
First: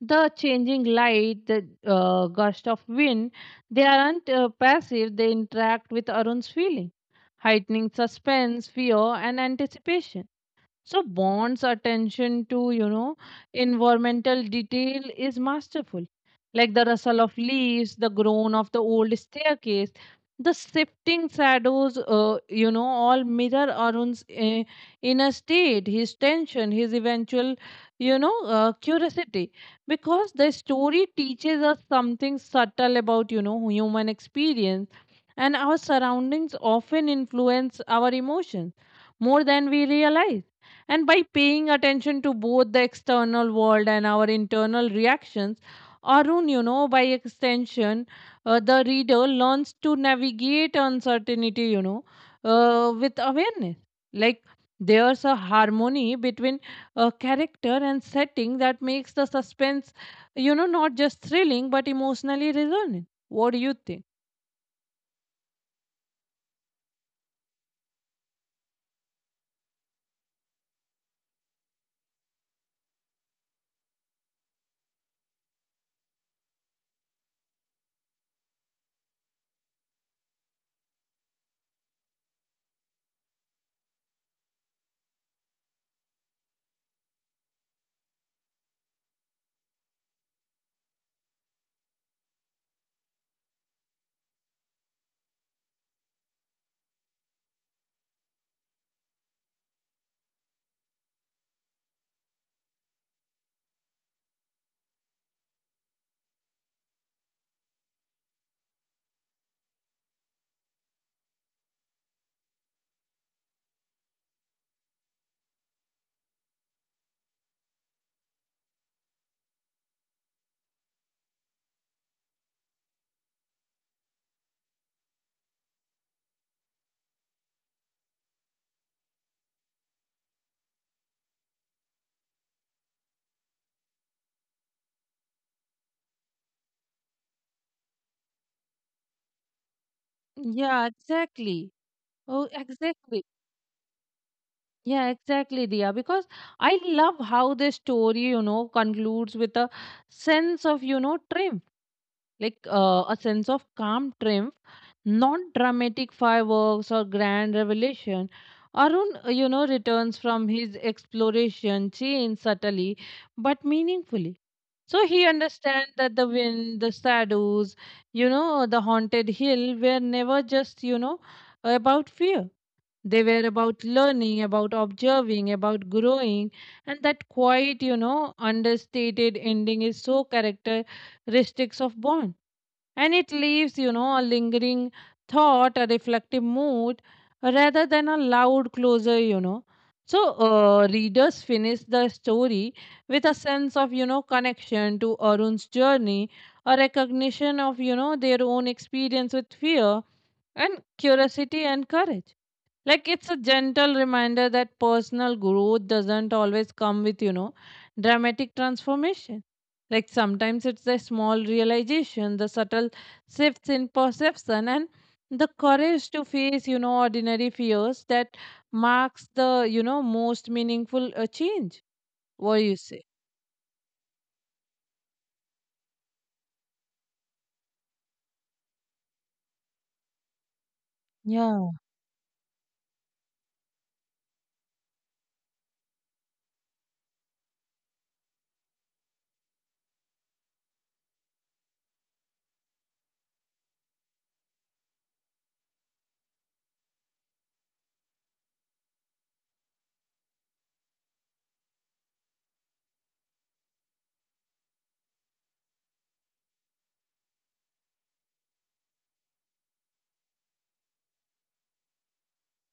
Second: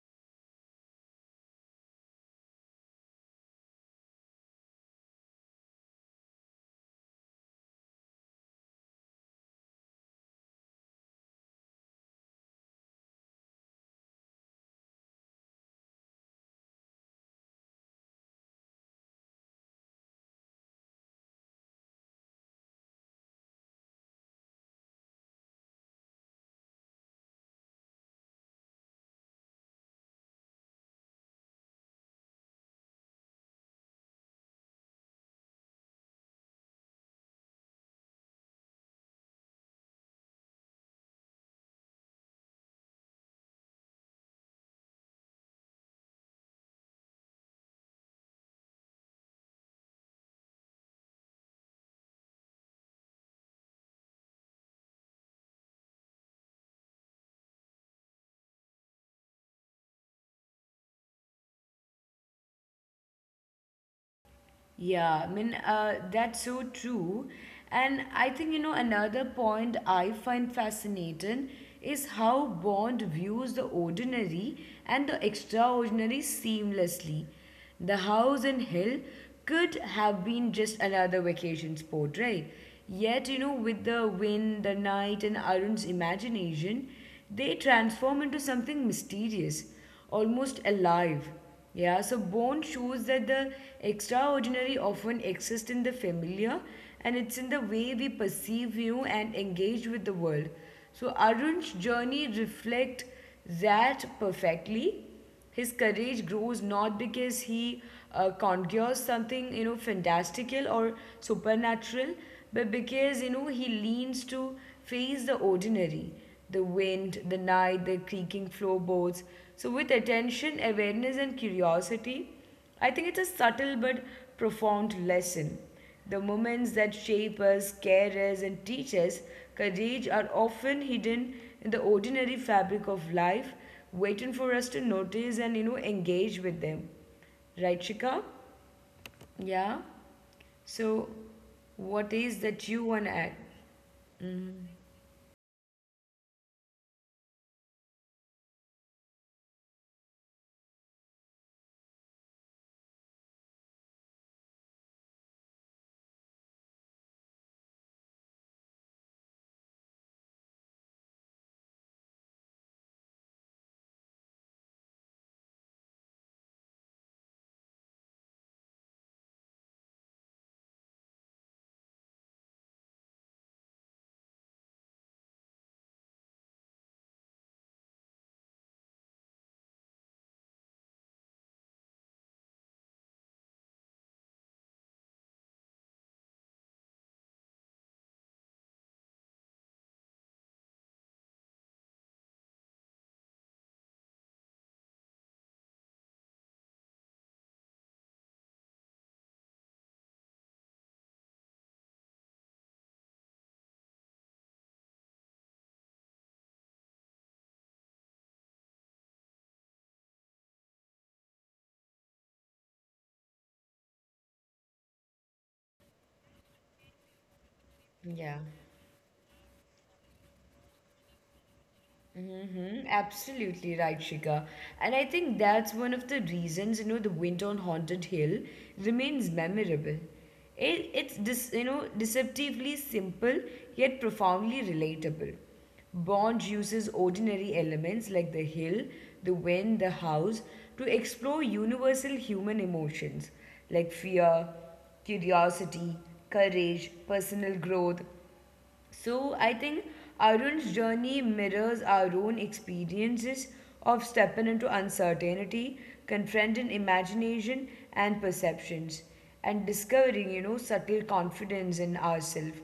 S1: the changing light, the uh, gust of wind, they aren't uh, passive, they interact with Arun's feeling, heightening suspense, fear, and anticipation. So Bond's attention to, you know, environmental detail is masterful. Like the rustle of leaves, the groan of the old staircase, the shifting shadows, uh, you know, all mirror Arun's uh, inner state, his tension, his eventual, you know, uh, curiosity. Because the story teaches us something subtle about, you know, human experience, and our surroundings often influence our emotions more than we realize, and by paying attention to both the external world and our internal reactions, Arun, you know, by extension, uh, the reader learns to navigate uncertainty, you know, uh, with awareness. Like there's a harmony between uh, character and setting that makes the suspense, you know, not just thrilling but emotionally resonant. What do you think?
S2: Yeah, I mean, uh, that's so true. And I think, you know, another point I find fascinating is how Bond views the ordinary and the extraordinary seamlessly. The house in Hill could have been just another vacation spot, right? Yet, you know, with the wind, the night, and Arun's imagination, they transform into something mysterious, almost alive. Yeah, so Bone shows that the extraordinary often exists in the familiar, and it's in the way we perceive you and engage with the world. So Arun's journey reflects that perfectly. His courage grows not because he uh, conjures something, you know, fantastical or supernatural, but because, you know, he leans to face the ordinary, the wind, the night, the creaking floorboards. So, with attention, awareness, and curiosity, I think it's a subtle but profound lesson. The moments that shape us, care us, and teach us courage are often hidden in the ordinary fabric of life, waiting for us to notice and you know engage with them. Right, Shika? Yeah.
S1: Yeah,
S2: So,
S1: exactly.
S2: what is
S1: Oh,
S2: that you want to
S1: exactly.
S2: add?
S1: Yeah, exactly, Dia. Because I love how this story, you know, concludes with a sense of, you know, triumph, like uh, a sense of calm triumph, not dramatic fireworks or grand revelation. Arun, uh, you know, returns from his exploration, changed subtly but meaningfully. So he understands that the wind, the shadows, you know, the haunted hill were never just, you know, about fear. They were about learning, about observing, about growing, and that quiet, you know, understated ending is so characteristic of Bond. And it leaves, you know, a lingering thought, a reflective mood, rather than a loud closure, you know. So, uh, readers finish the story with a sense of, you know, connection to Arun's journey, a recognition of, you know, their own experience with fear and curiosity and courage. Like it's a gentle reminder that personal growth doesn't always come with, you know, dramatic transformation. Like sometimes it's the small realization, the subtle shifts in perception, and the courage to face, you know, ordinary fears that
S2: Yeah.
S1: marks the, you know, most meaningful uh, change. What do you say?
S2: Mm-hmm. Absolutely right, Shika. And I think that's one of the reasons, you know, the Winter on Haunted Hill remains memorable. It, it's
S1: Yeah.
S2: dis, you know deceptively simple yet profoundly relatable. Bond uses ordinary elements like the hill, the wind, the house to explore universal human emotions like fear, curiosity, courage, personal growth. So I think Arun's journey mirrors our own experiences of stepping into uncertainty, confronting imagination and perceptions, and discovering, you know, subtle confidence in ourselves.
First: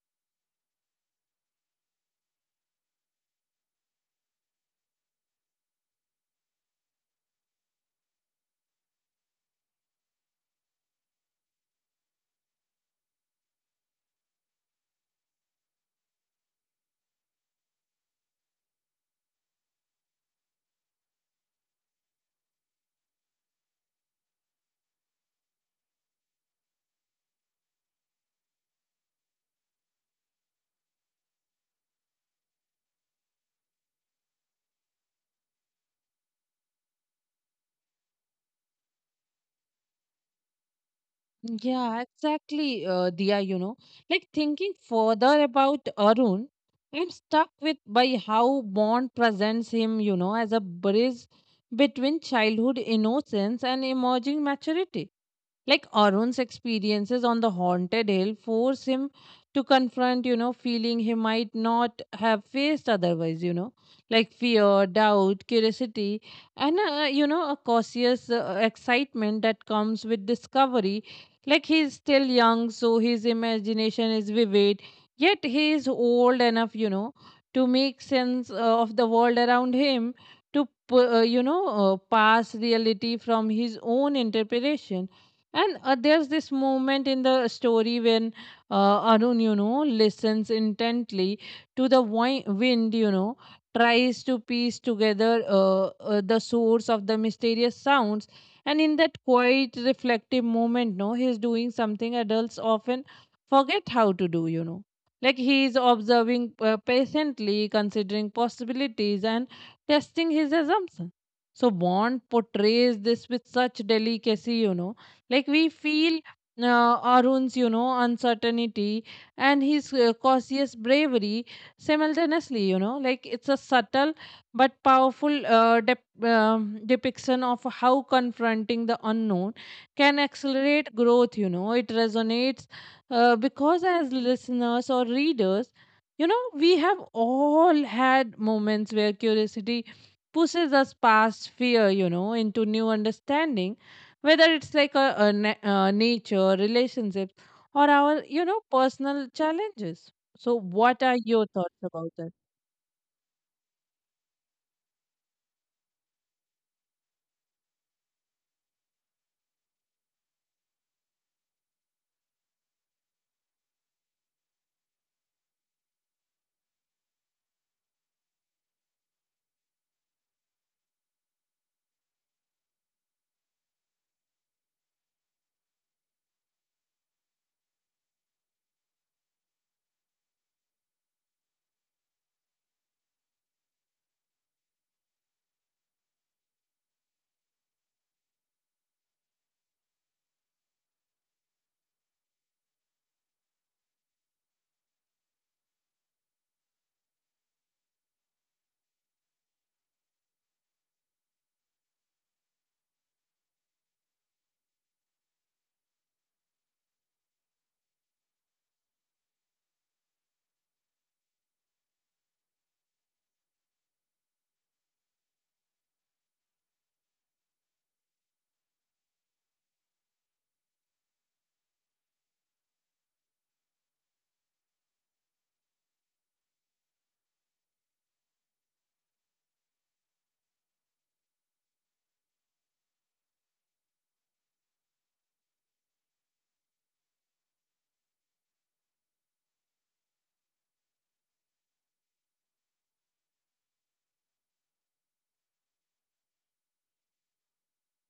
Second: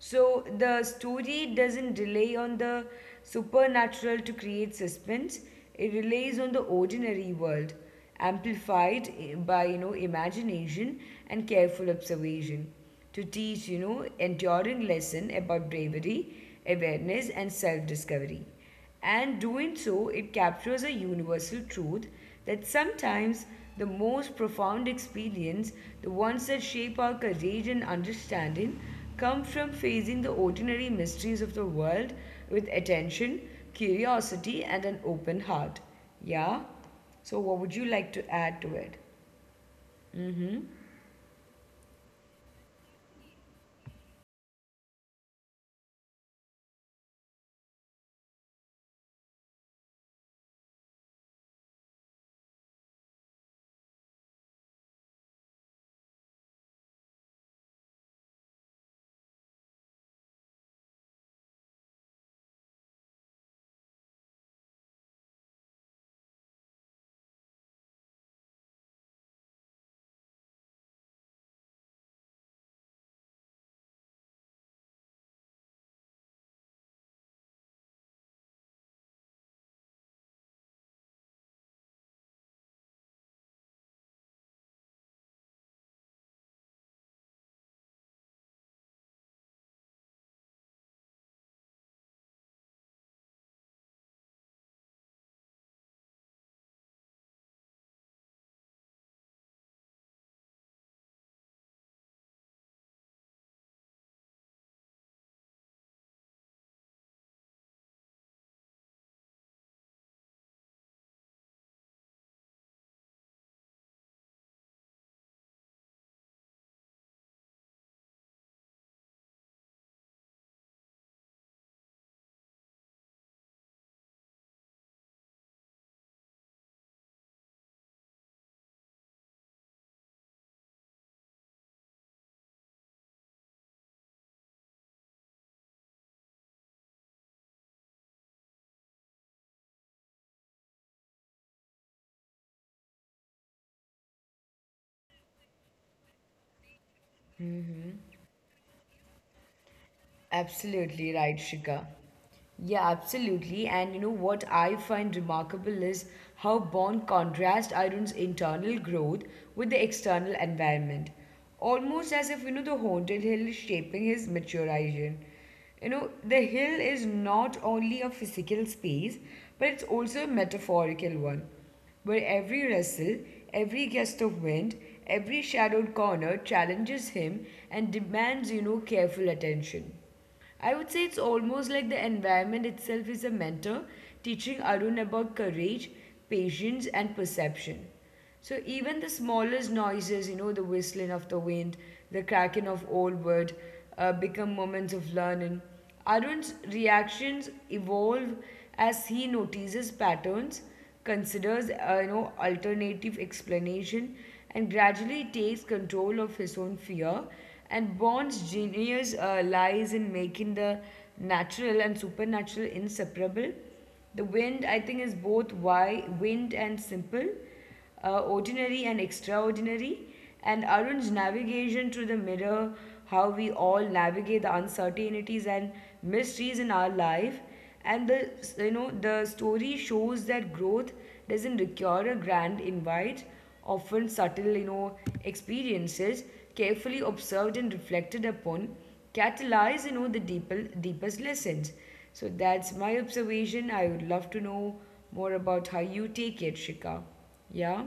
S2: So the story doesn't rely on the supernatural to create suspense. It relies on the ordinary world, amplified eh, by you know imagination and careful observation to teach, you know, enduring lesson about bravery, awareness and self-discovery. And doing so, it captures a universal truth that sometimes the most profound experience, the ones that shape our courage and understanding, come from facing the ordinary mysteries of the world with attention, curiosity, and an open heart. Yeah? So, what would you like to add to it?
S1: Yeah, exactly, uh, Diya, you know. Like thinking further about Arun, I'm stuck with by how Bond presents him, you know, as a bridge between childhood innocence and emerging maturity. Like Arun's experiences on the haunted hill force him to confront, you know, feeling he might not have faced otherwise, you know, like fear, doubt, curiosity, and, uh, uh, you know, a cautious uh, excitement that comes with discovery. Like he's still young, so his imagination is vivid, yet he is old enough, you know, to make sense uh, of the world around him, to, pu- uh, you know, uh, pass reality from his own interpretation. And uh, there's this moment in the story when uh, Arun, you know, listens intently to the wi- wind, you know, tries to piece together uh, uh, the source of the mysterious sounds. And in that quiet, reflective moment, no, he's doing something adults often forget how to do, you know. Like he is observing uh, patiently, considering possibilities and testing his assumption. So Bond portrays this with such delicacy, you know like we feel uh, Arun's, you know, uncertainty and his uh, cautious bravery simultaneously, you know, like it's a subtle but powerful uh, dep- um, depiction of how confronting the unknown can accelerate growth. You know, it resonates uh, because as listeners or readers, you know, we have all had moments where curiosity pushes us past fear, you know, into new understanding, whether it's like a, a na- uh, nature relationships or our you know personal challenges. So what are
S2: Absolutely
S1: your
S2: right,
S1: thoughts about
S2: Shika.
S1: that?
S2: Yeah, absolutely. And you know what I find remarkable is how Bond contrasts Iron's internal growth with the external environment. Almost as if, you know, the haunted hill is shaping his maturation. You know, the hill is not only a physical space, but it's also a metaphorical one where every rustle, every gust of wind, every shadowed corner challenges him and demands, you know, careful attention. I would say it's almost like the environment itself is a mentor teaching Arun about courage, patience, and perception. So even the smallest noises, you know, the whistling of the wind, the cracking of old wood, uh, become moments of learning. Arun's reactions evolve as he notices patterns, considers, uh, you know, alternative explanation, and gradually takes control of his own fear. And Bond's genius uh, lies in making the natural and supernatural inseparable, the wind, I think, is both wide, wind and simple, uh, ordinary and extraordinary. And Arun's navigation through the mirror, how we all navigate the uncertainties and mysteries in our life. And the you know the story shows that growth doesn't require a grand invite, often subtle you know experiences carefully observed and reflected upon catalyze you know the deeper, deepest lessons. So that's my observation. I would love to know more about how you take it, Shika. Yeah?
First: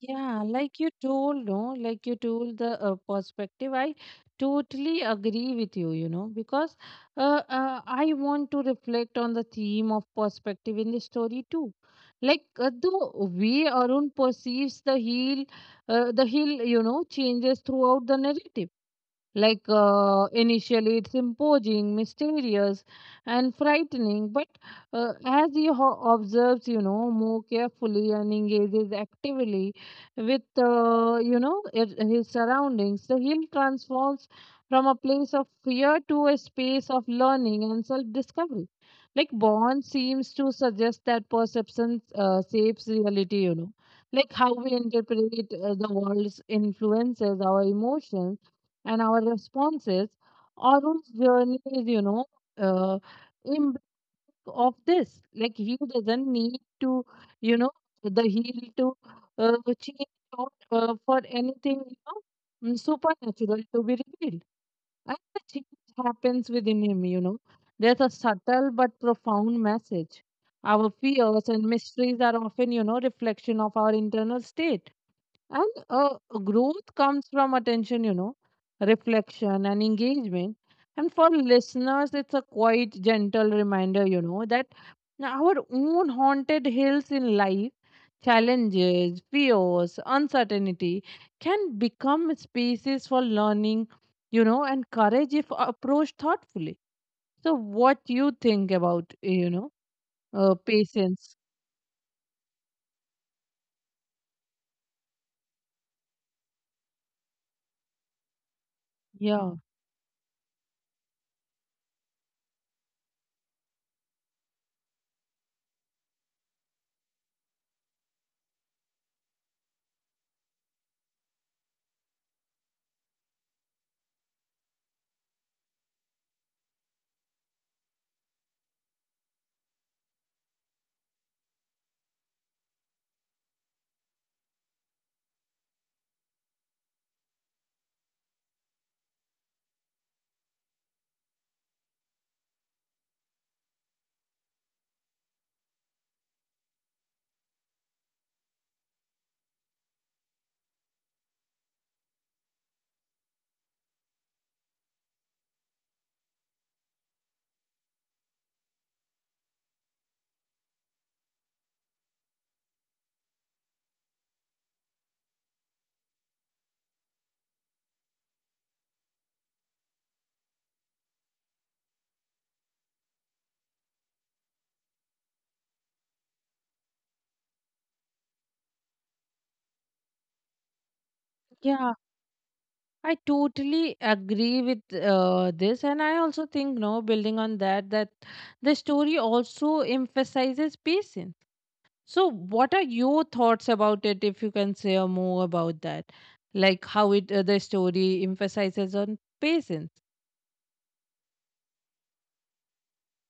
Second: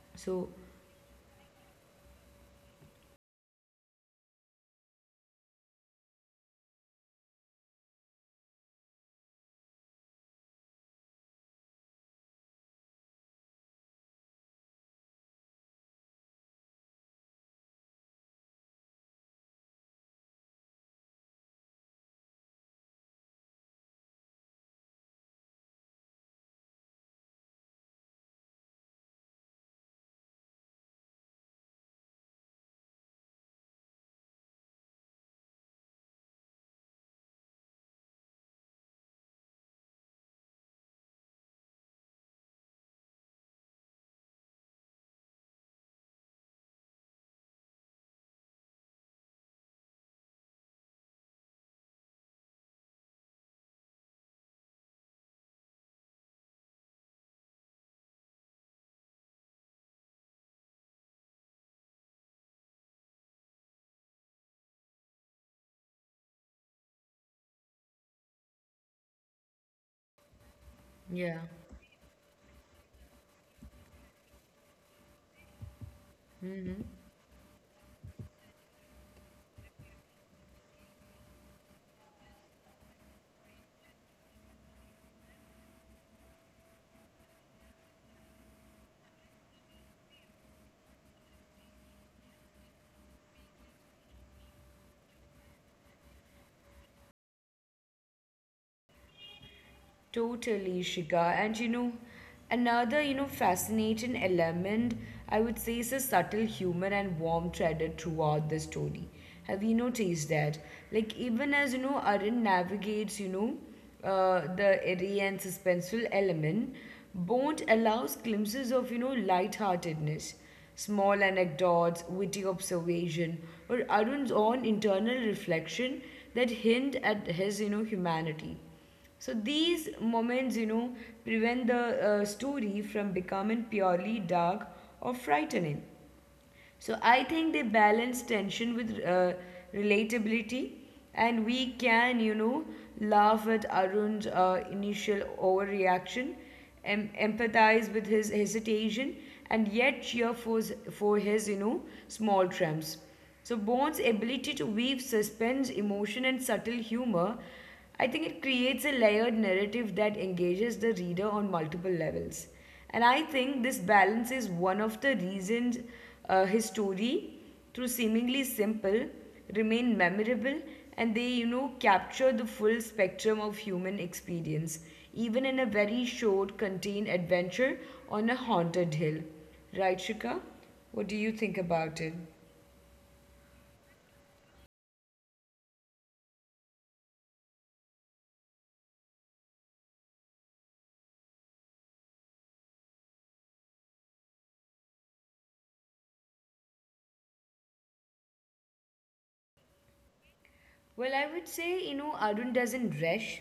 S1: Yeah,
S2: So,
S1: like you told, no, like you told the uh, perspective. I totally agree with you, you know, because uh, uh, I want to reflect on the theme of perspective in the story too. Like uh, the way Arun perceives the heel, uh, the heel, you know, changes throughout the narrative. Like uh, initially, it's imposing, mysterious, and frightening. But uh, as he ho- observes, you know, more carefully and engages actively with, uh, you know, it, his surroundings, the hill transforms from a place of fear to a space of learning and self-discovery. Like Bond seems to suggest that perception uh, shapes reality. You know, like how we interpret uh, the world's influences our emotions and our responses. Arun's journey is, you know uh, in of this. Like he doesn't need to, you know the heel to uh, change out uh, for anything, you know mm, supernatural to be revealed, and the change happens within him you know There's a subtle but profound message. Our
S2: yeah.
S1: fears and mysteries are often, you know reflection of our internal state, and uh, growth comes from attention, you know, reflection and engagement. And for listeners, it's a quite gentle reminder, you know, that our own haunted hills in life, challenges, fears, uncertainty can become spaces for learning, you know, and courage if approached thoughtfully. So, what you think about, you know, uh,
S2: Totally,
S1: patience?
S2: Shika. And you know, another, you know, fascinating element, I would say, is the subtle humor and warm threaded throughout the story.
S1: Yeah,
S2: Have you noticed that? Like, even as, you know, Arun navigates, you know, uh, the eerie and suspenseful element, Bond allows glimpses of, you know, lightheartedness, small anecdotes, witty observation, or Arun's own internal reflection that hint at his, you know, humanity. So these moments, you know, prevent the uh, story from becoming purely dark or frightening. So I think they balance tension with uh, relatability, and we can, you know, laugh at Arun's uh, initial overreaction, em- empathize with his hesitation, and yet cheer for, s- for his, you know, small triumphs. So Bond's ability to weave suspense, emotion, and subtle humor, I think it creates a layered narrative that engages the reader on multiple levels. And I think this balance is one of the reasons uh, his story, through seemingly simple, remain memorable and they, you know, capture the full spectrum of human experience, even in a very short, contained adventure on a haunted hill. Right, Shika? What do you think
S1: yeah.
S2: about it?
S1: I totally agree with uh, this, and I also think, no, building on that, that the story also emphasizes patience. So, what are your thoughts about it? If you can say more about that, like how it uh, the story emphasizes on patience.
S2: Well, I would say, you know, Arun doesn't rush.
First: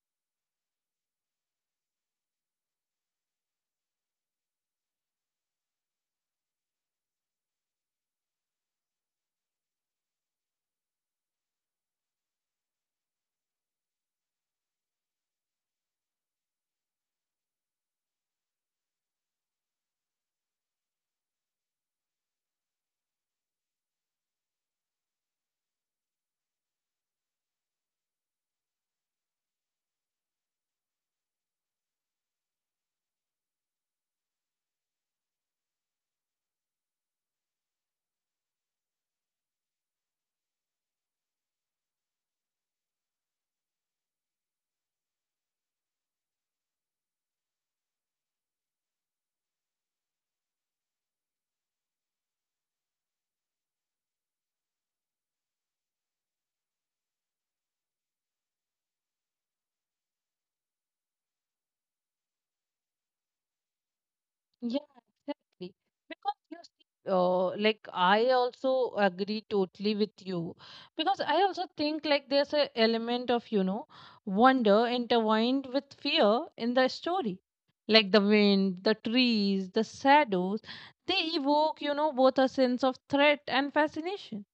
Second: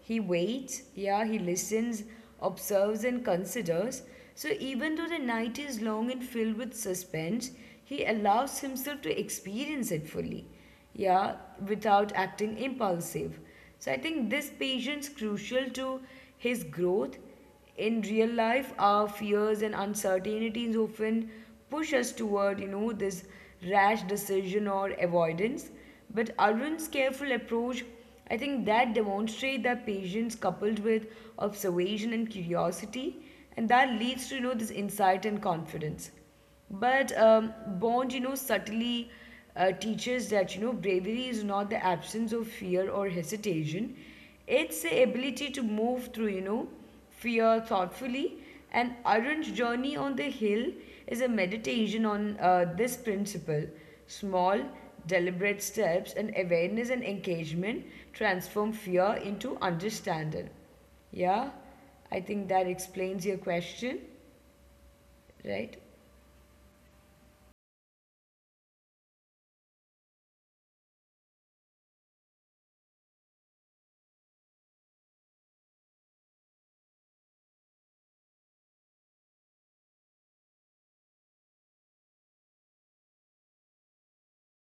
S2: He waits, yeah, he listens, observes, and considers. So, even though the night is long and filled with suspense, he allows himself to experience it fully, yeah, without acting impulsive. So, I think this patience crucial to his growth. In real life, our fears and uncertainties often push us toward, you know, this rash decision or avoidance. But Arun's careful approach, I think that demonstrates that patience coupled with observation and curiosity, and that leads to you know this insight and confidence. But um, Bond, you know, subtly uh, teaches that you know bravery is not the absence of fear or hesitation; it's the ability to move through you know fear thoughtfully. An Arun's journey on the hill is a meditation on uh, this principle. Small, deliberate steps and awareness and engagement transform fear into understanding. Yeah, I think that explains your question,
S1: Yeah,
S2: right?
S1: exactly. Because you see, uh, like I also agree totally with you. Because I also think like there's an element of, you know, wonder intertwined with fear in the story. Like the wind, the trees, the shadows, they evoke, you know, both a sense of threat and fascination.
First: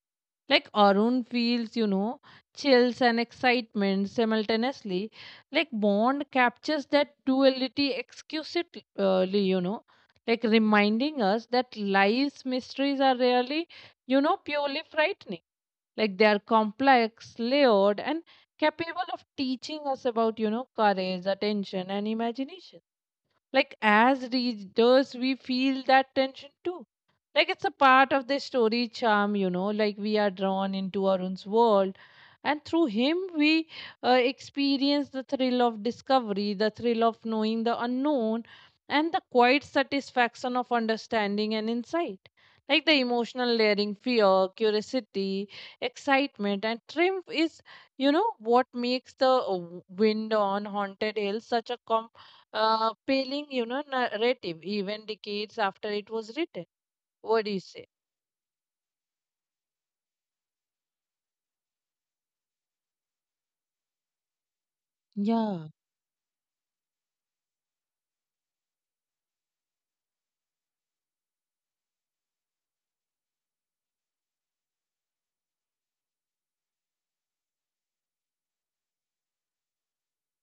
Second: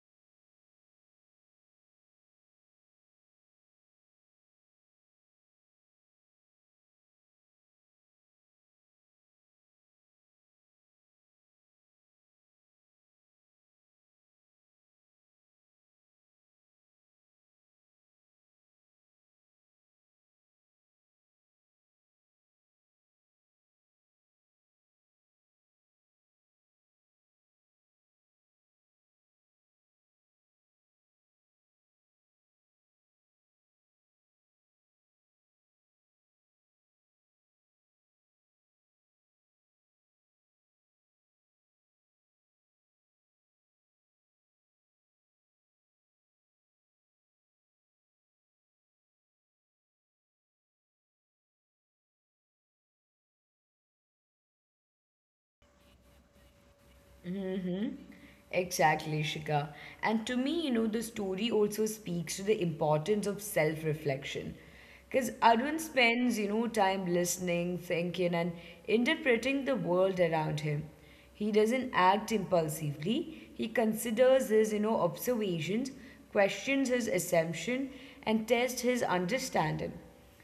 S1: Like Arun feels, you know, chills and excitement simultaneously. Like Bond captures that duality exquisitely, you know, like reminding us that life's mysteries are really, you know, purely frightening. Like they are complex, layered, and capable of teaching us about, you know, courage, attention, and imagination. Like, as readers, we feel that tension too. Like, it's a part of the story charm, you know, like we are drawn into our own world, and through him we uh, experience the thrill of discovery, the thrill of knowing the unknown, and the quiet satisfaction of understanding and insight. Like the emotional layering, fear, curiosity, excitement, and triumph is, you know what makes the uh, Wind on Haunted Hill such a com- uh, paling, you know narrative, even decades after it was written. What do you say?
S2: Exactly, Shika. And to me, you know, the story also speaks to the importance of self reflection. Because
S1: Yeah.
S2: Arun spends, you know, time listening, thinking, and interpreting the world around him. He doesn't act impulsively, he considers his, you know, observations, questions his assumption, and tests his understanding.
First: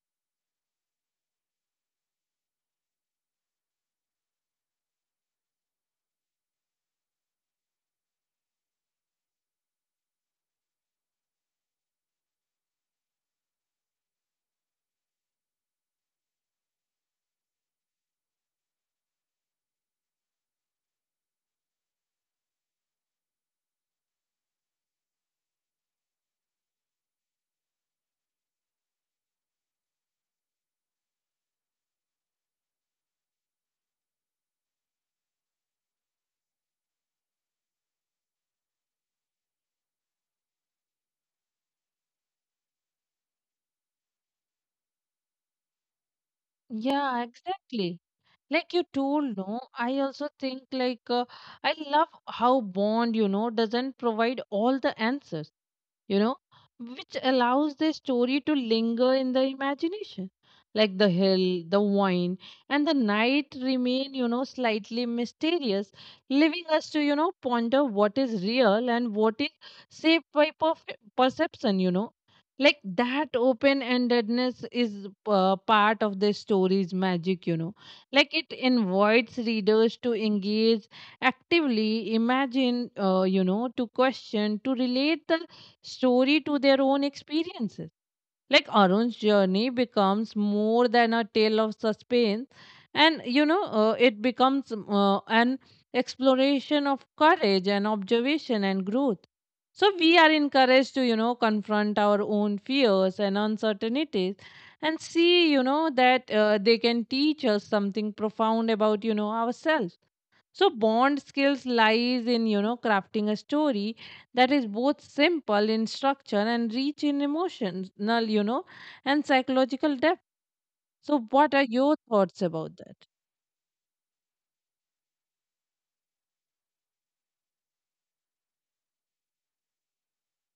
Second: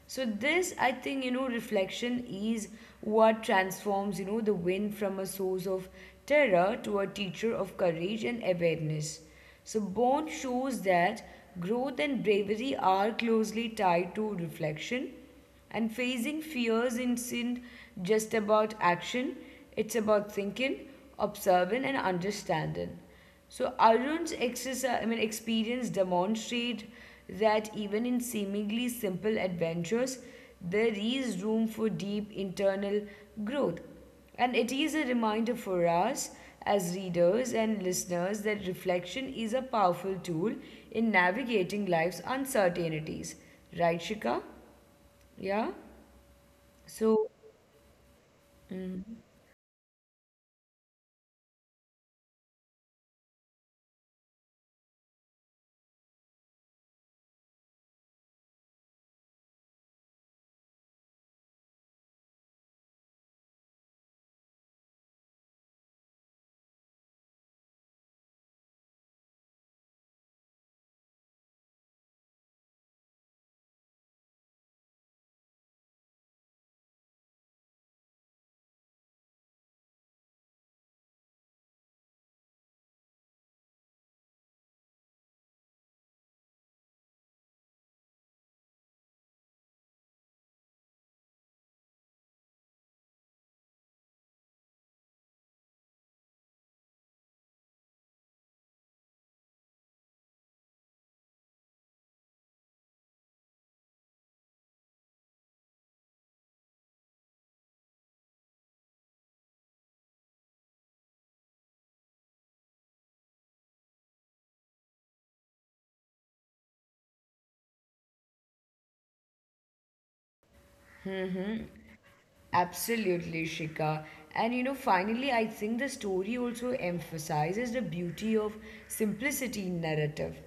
S2: So this, I think, you know, reflection is what transforms, you know, the wind from a source of terror to a teacher of courage and awareness. So Bond shows that growth and bravery are closely tied to reflection, and facing fears isn't just about action, it's about thinking, observing, and understanding. So Arun's exercise, I mean, experience demonstrate that even in seemingly simple adventures, there is room for deep internal growth. And it is a reminder for us as readers and listeners that reflection is a powerful tool in navigating life's uncertainties. Right, Shika? Yeah?
S1: yeah
S2: So,
S1: exactly like you told no I also think like uh, I love how Bond you know doesn't provide all the answers, you know, which allows the story to linger in the imagination. Like the hill, the wine, and the night remain, you know, slightly mysterious, leaving us to, you know, ponder what is real and what is shaped by perf- perception, you know. Like that open endedness is uh, part of the story's magic, you know. Like it invites readers to engage actively, imagine, uh, you know, to question, to relate the story to their own experiences. Like Arun's journey becomes more than a tale of suspense, and you know, uh, it becomes uh, an exploration of courage and observation and growth. So we are encouraged to, you know, confront our own fears and uncertainties and see, you know, that uh, they can teach us something profound about, you know, ourselves. So Bond skills lies in, you know, crafting a story that is both simple in structure and rich in emotional, you know, and psychological depth. So what are your thoughts about that?
S2: absolutely, Shika. And you know, finally, I think the story also emphasizes the beauty of simplicity in narrative.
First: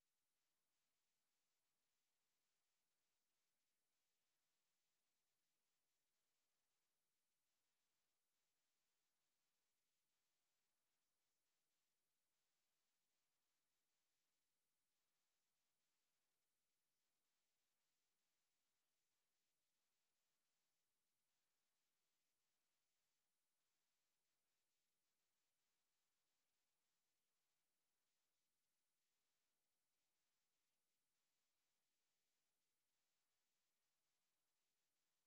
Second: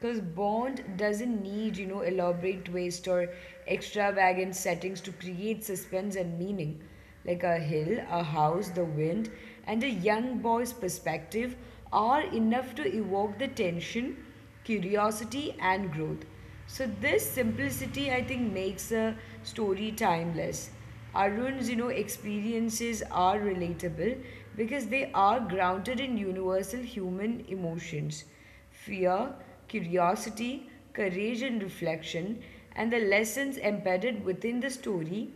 S2: Because Bond doesn't need, you know, elaborate twist or extravagant settings to create suspense and meaning. Like a hill, a house, the wind, and a young boy's perspective are enough to evoke the tension, curiosity, and growth. So, this simplicity, I think, makes a story timeless. Arun's, you know, experiences are relatable because they are grounded in universal human emotions, fear, curiosity, courage, and reflection, and the lessons embedded within the story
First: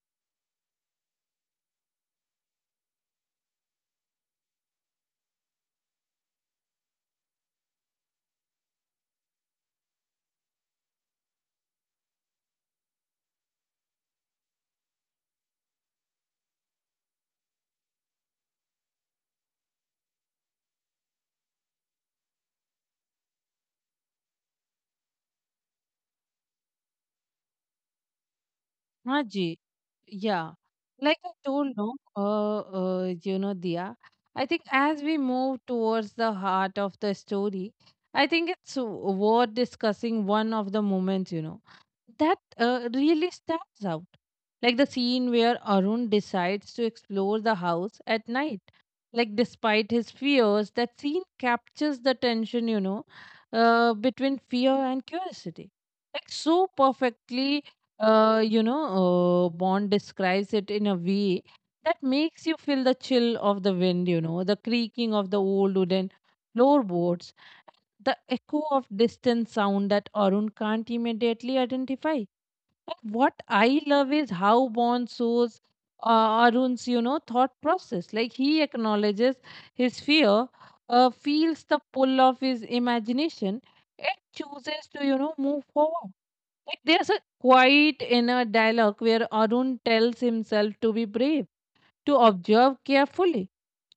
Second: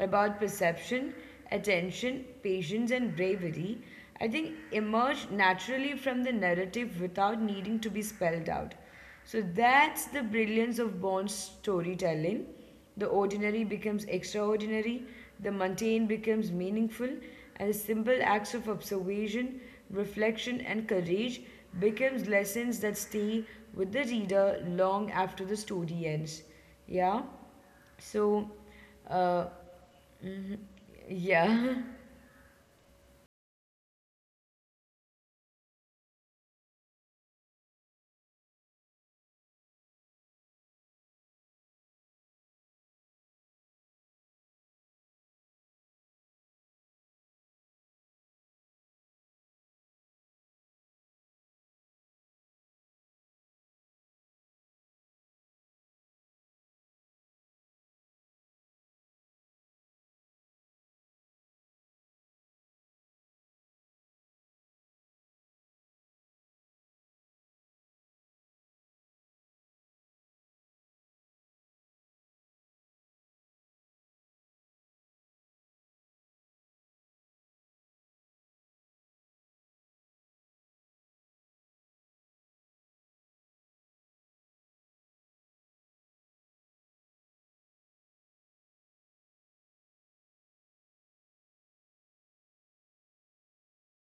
S2: about perception, attention, patience, and bravery, I think emerge naturally from the narrative without needing to be spelled out. So that's the brilliance of Bond's storytelling, the ordinary becomes extraordinary, the mundane becomes meaningful, and the simple acts of observation, reflection, and courage becomes lessons that stay with the reader long after the story ends. Yeah. So, uh,
S1: Haji, yeah. Like I
S2: yeah. [LAUGHS]
S1: told no, uh, uh, you know, Dia, I think as we move towards the heart of the story, I think it's worth discussing one of the moments, you know that uh, really stands out. Like the scene where Arun decides to explore the house at night. Like, despite his fears, that scene captures the tension, you know, uh, between fear and curiosity. Like, so perfectly, uh, you know, uh, Bond describes it in a way that makes you feel the chill of the wind, you know, the creaking of the old wooden floorboards, the echo of distant sound that Arun can't immediately identify. What I love is how Bond shows uh, Arun's, you know, thought process. Like he acknowledges his fear, uh, feels the pull of his imagination, and chooses to, you know, move forward. Like there's a quiet inner dialogue where Arun tells himself to be brave, to observe carefully,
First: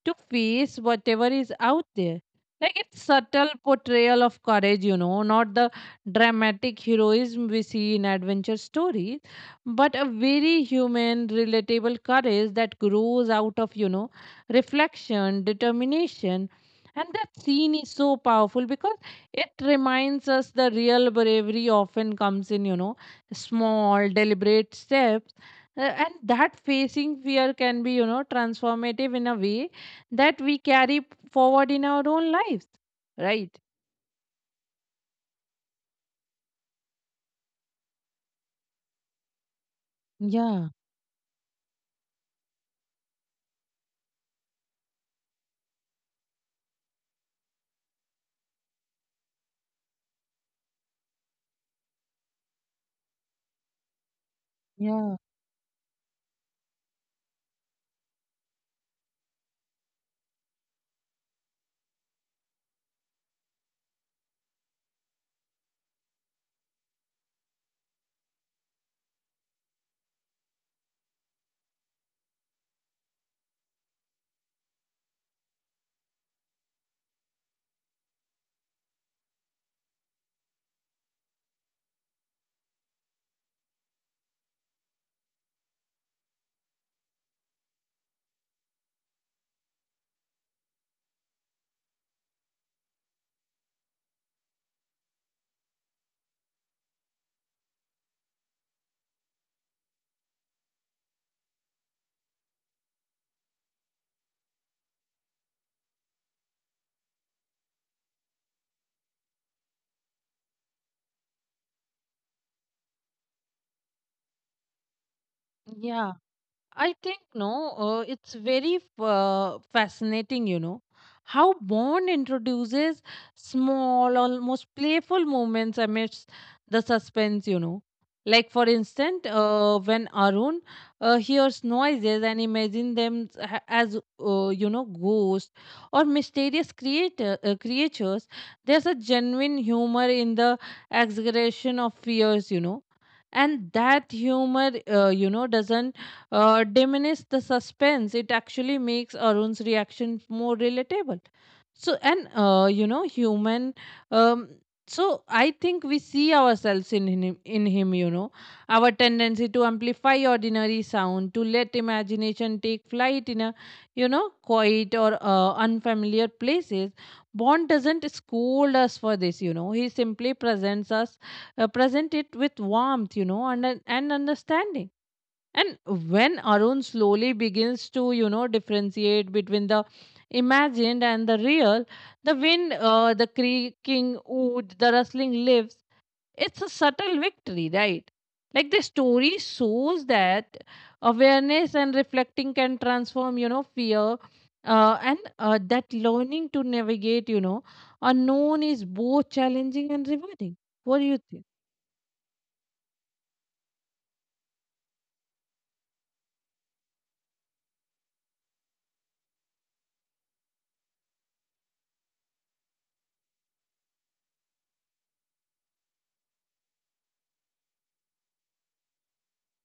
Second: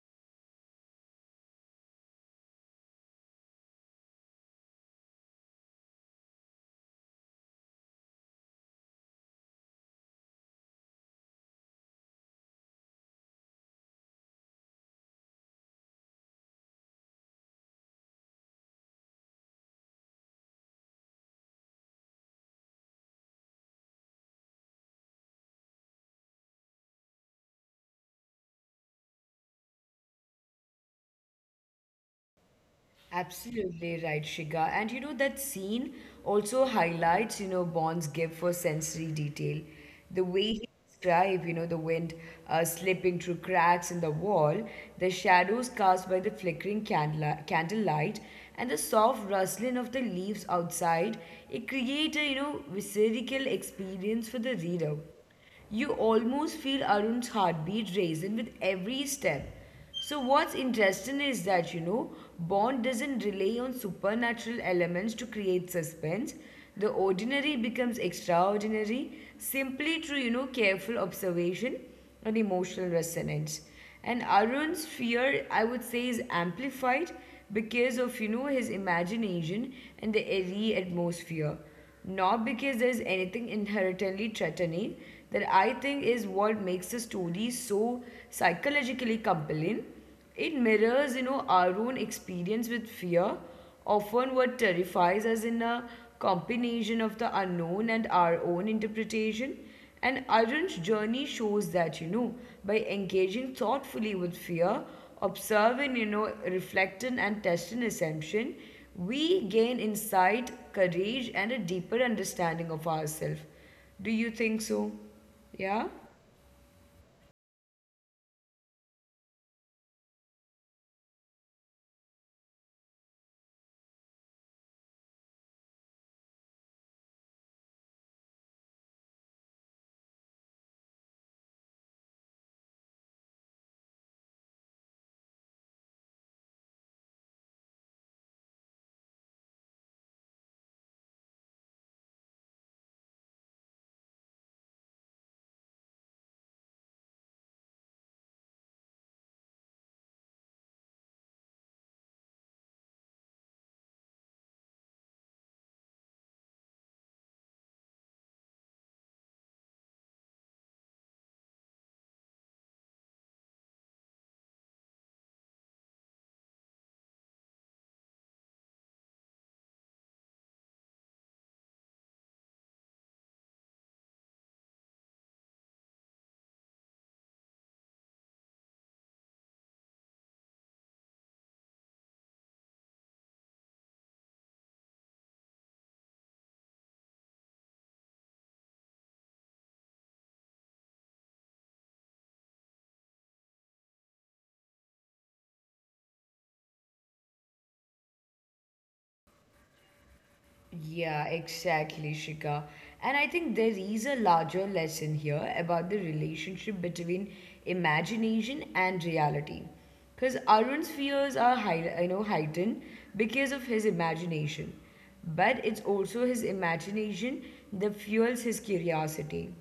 S1: to face whatever is out there. Like it's subtle portrayal of courage, you know, not the dramatic heroism we see in adventure stories, but a very human, relatable courage that grows out of, you know, reflection, determination. And that scene is so powerful because it reminds us the real bravery often comes in, you know, small, deliberate steps uh, and that facing fear can be you know transformative in a way that we carry forward in our own lives, right?
S2: Absolutely right, Shiga. And you know, that scene also highlights, you know, Bond's gift for sensory detail. The way he
S1: Yeah.
S2: describes, you know, the wind uh, slipping through cracks in the wall, the shadows cast by the flickering candla- candlelight, and the soft rustling of the leaves outside, it creates a, you know, visceral experience for the reader.
S1: Yeah.
S2: You almost feel Arun's heartbeat raising with every step. So, what's interesting is that, you know, Bond doesn't rely on supernatural elements to create suspense. The ordinary becomes extraordinary simply through, you know, careful observation and emotional resonance. And Arun's fear, I would say, is amplified because of, you know, his imagination and the airy atmosphere, not because there's anything inherently threatening. That I think is what makes the story so psychologically compelling. It mirrors, you know, our own experience with fear, often what terrifies us in a combination of the unknown and our own interpretation. And Arun's journey shows that, you know, by engaging thoughtfully with fear, observing, you know, reflecting and testing assumption, we gain insight, courage, and a deeper understanding of ourselves. Do you think so? Yeah?
S1: Yeah, I think no, uh, it's very uh, fascinating, you know, how Bond introduces small, almost playful moments amidst the suspense, you know. Like, for instance, uh, when Arun uh, hears noises and imagines them s- ha- as, uh, you know, ghosts or mysterious creator, uh, creatures, there's a genuine humor in the exaggeration of fears, you know. And that humor, uh, you know, doesn't uh, diminish the suspense. It actually makes Arun's reaction more relatable. So, and uh, you know, human. Um, so I think we see ourselves in him, in him. You know, our tendency to amplify ordinary sound, to let imagination take flight in a, you know, quiet or uh, unfamiliar places. Bond doesn't scold us for this. You know, he simply presents us, uh, present it with warmth. You know, and and understanding and when Arun slowly begins to, you know, differentiate between the imagined and the real, the wind, uh, the creaking wood, the rustling leaves, it's a subtle victory, right? Like the story shows that awareness and reflecting can transform, you know, fear. Uh, and uh, that learning to navigate, you know, unknown is both challenging and rewarding. What do
S2: Yeah,
S1: you think?
S2: exactly, Shika. And I think there is a larger lesson here about the relationship between imagination and reality. Because Arun's fears are high, you know, heightened because of his imagination. But it's also his imagination that fuels his curiosity.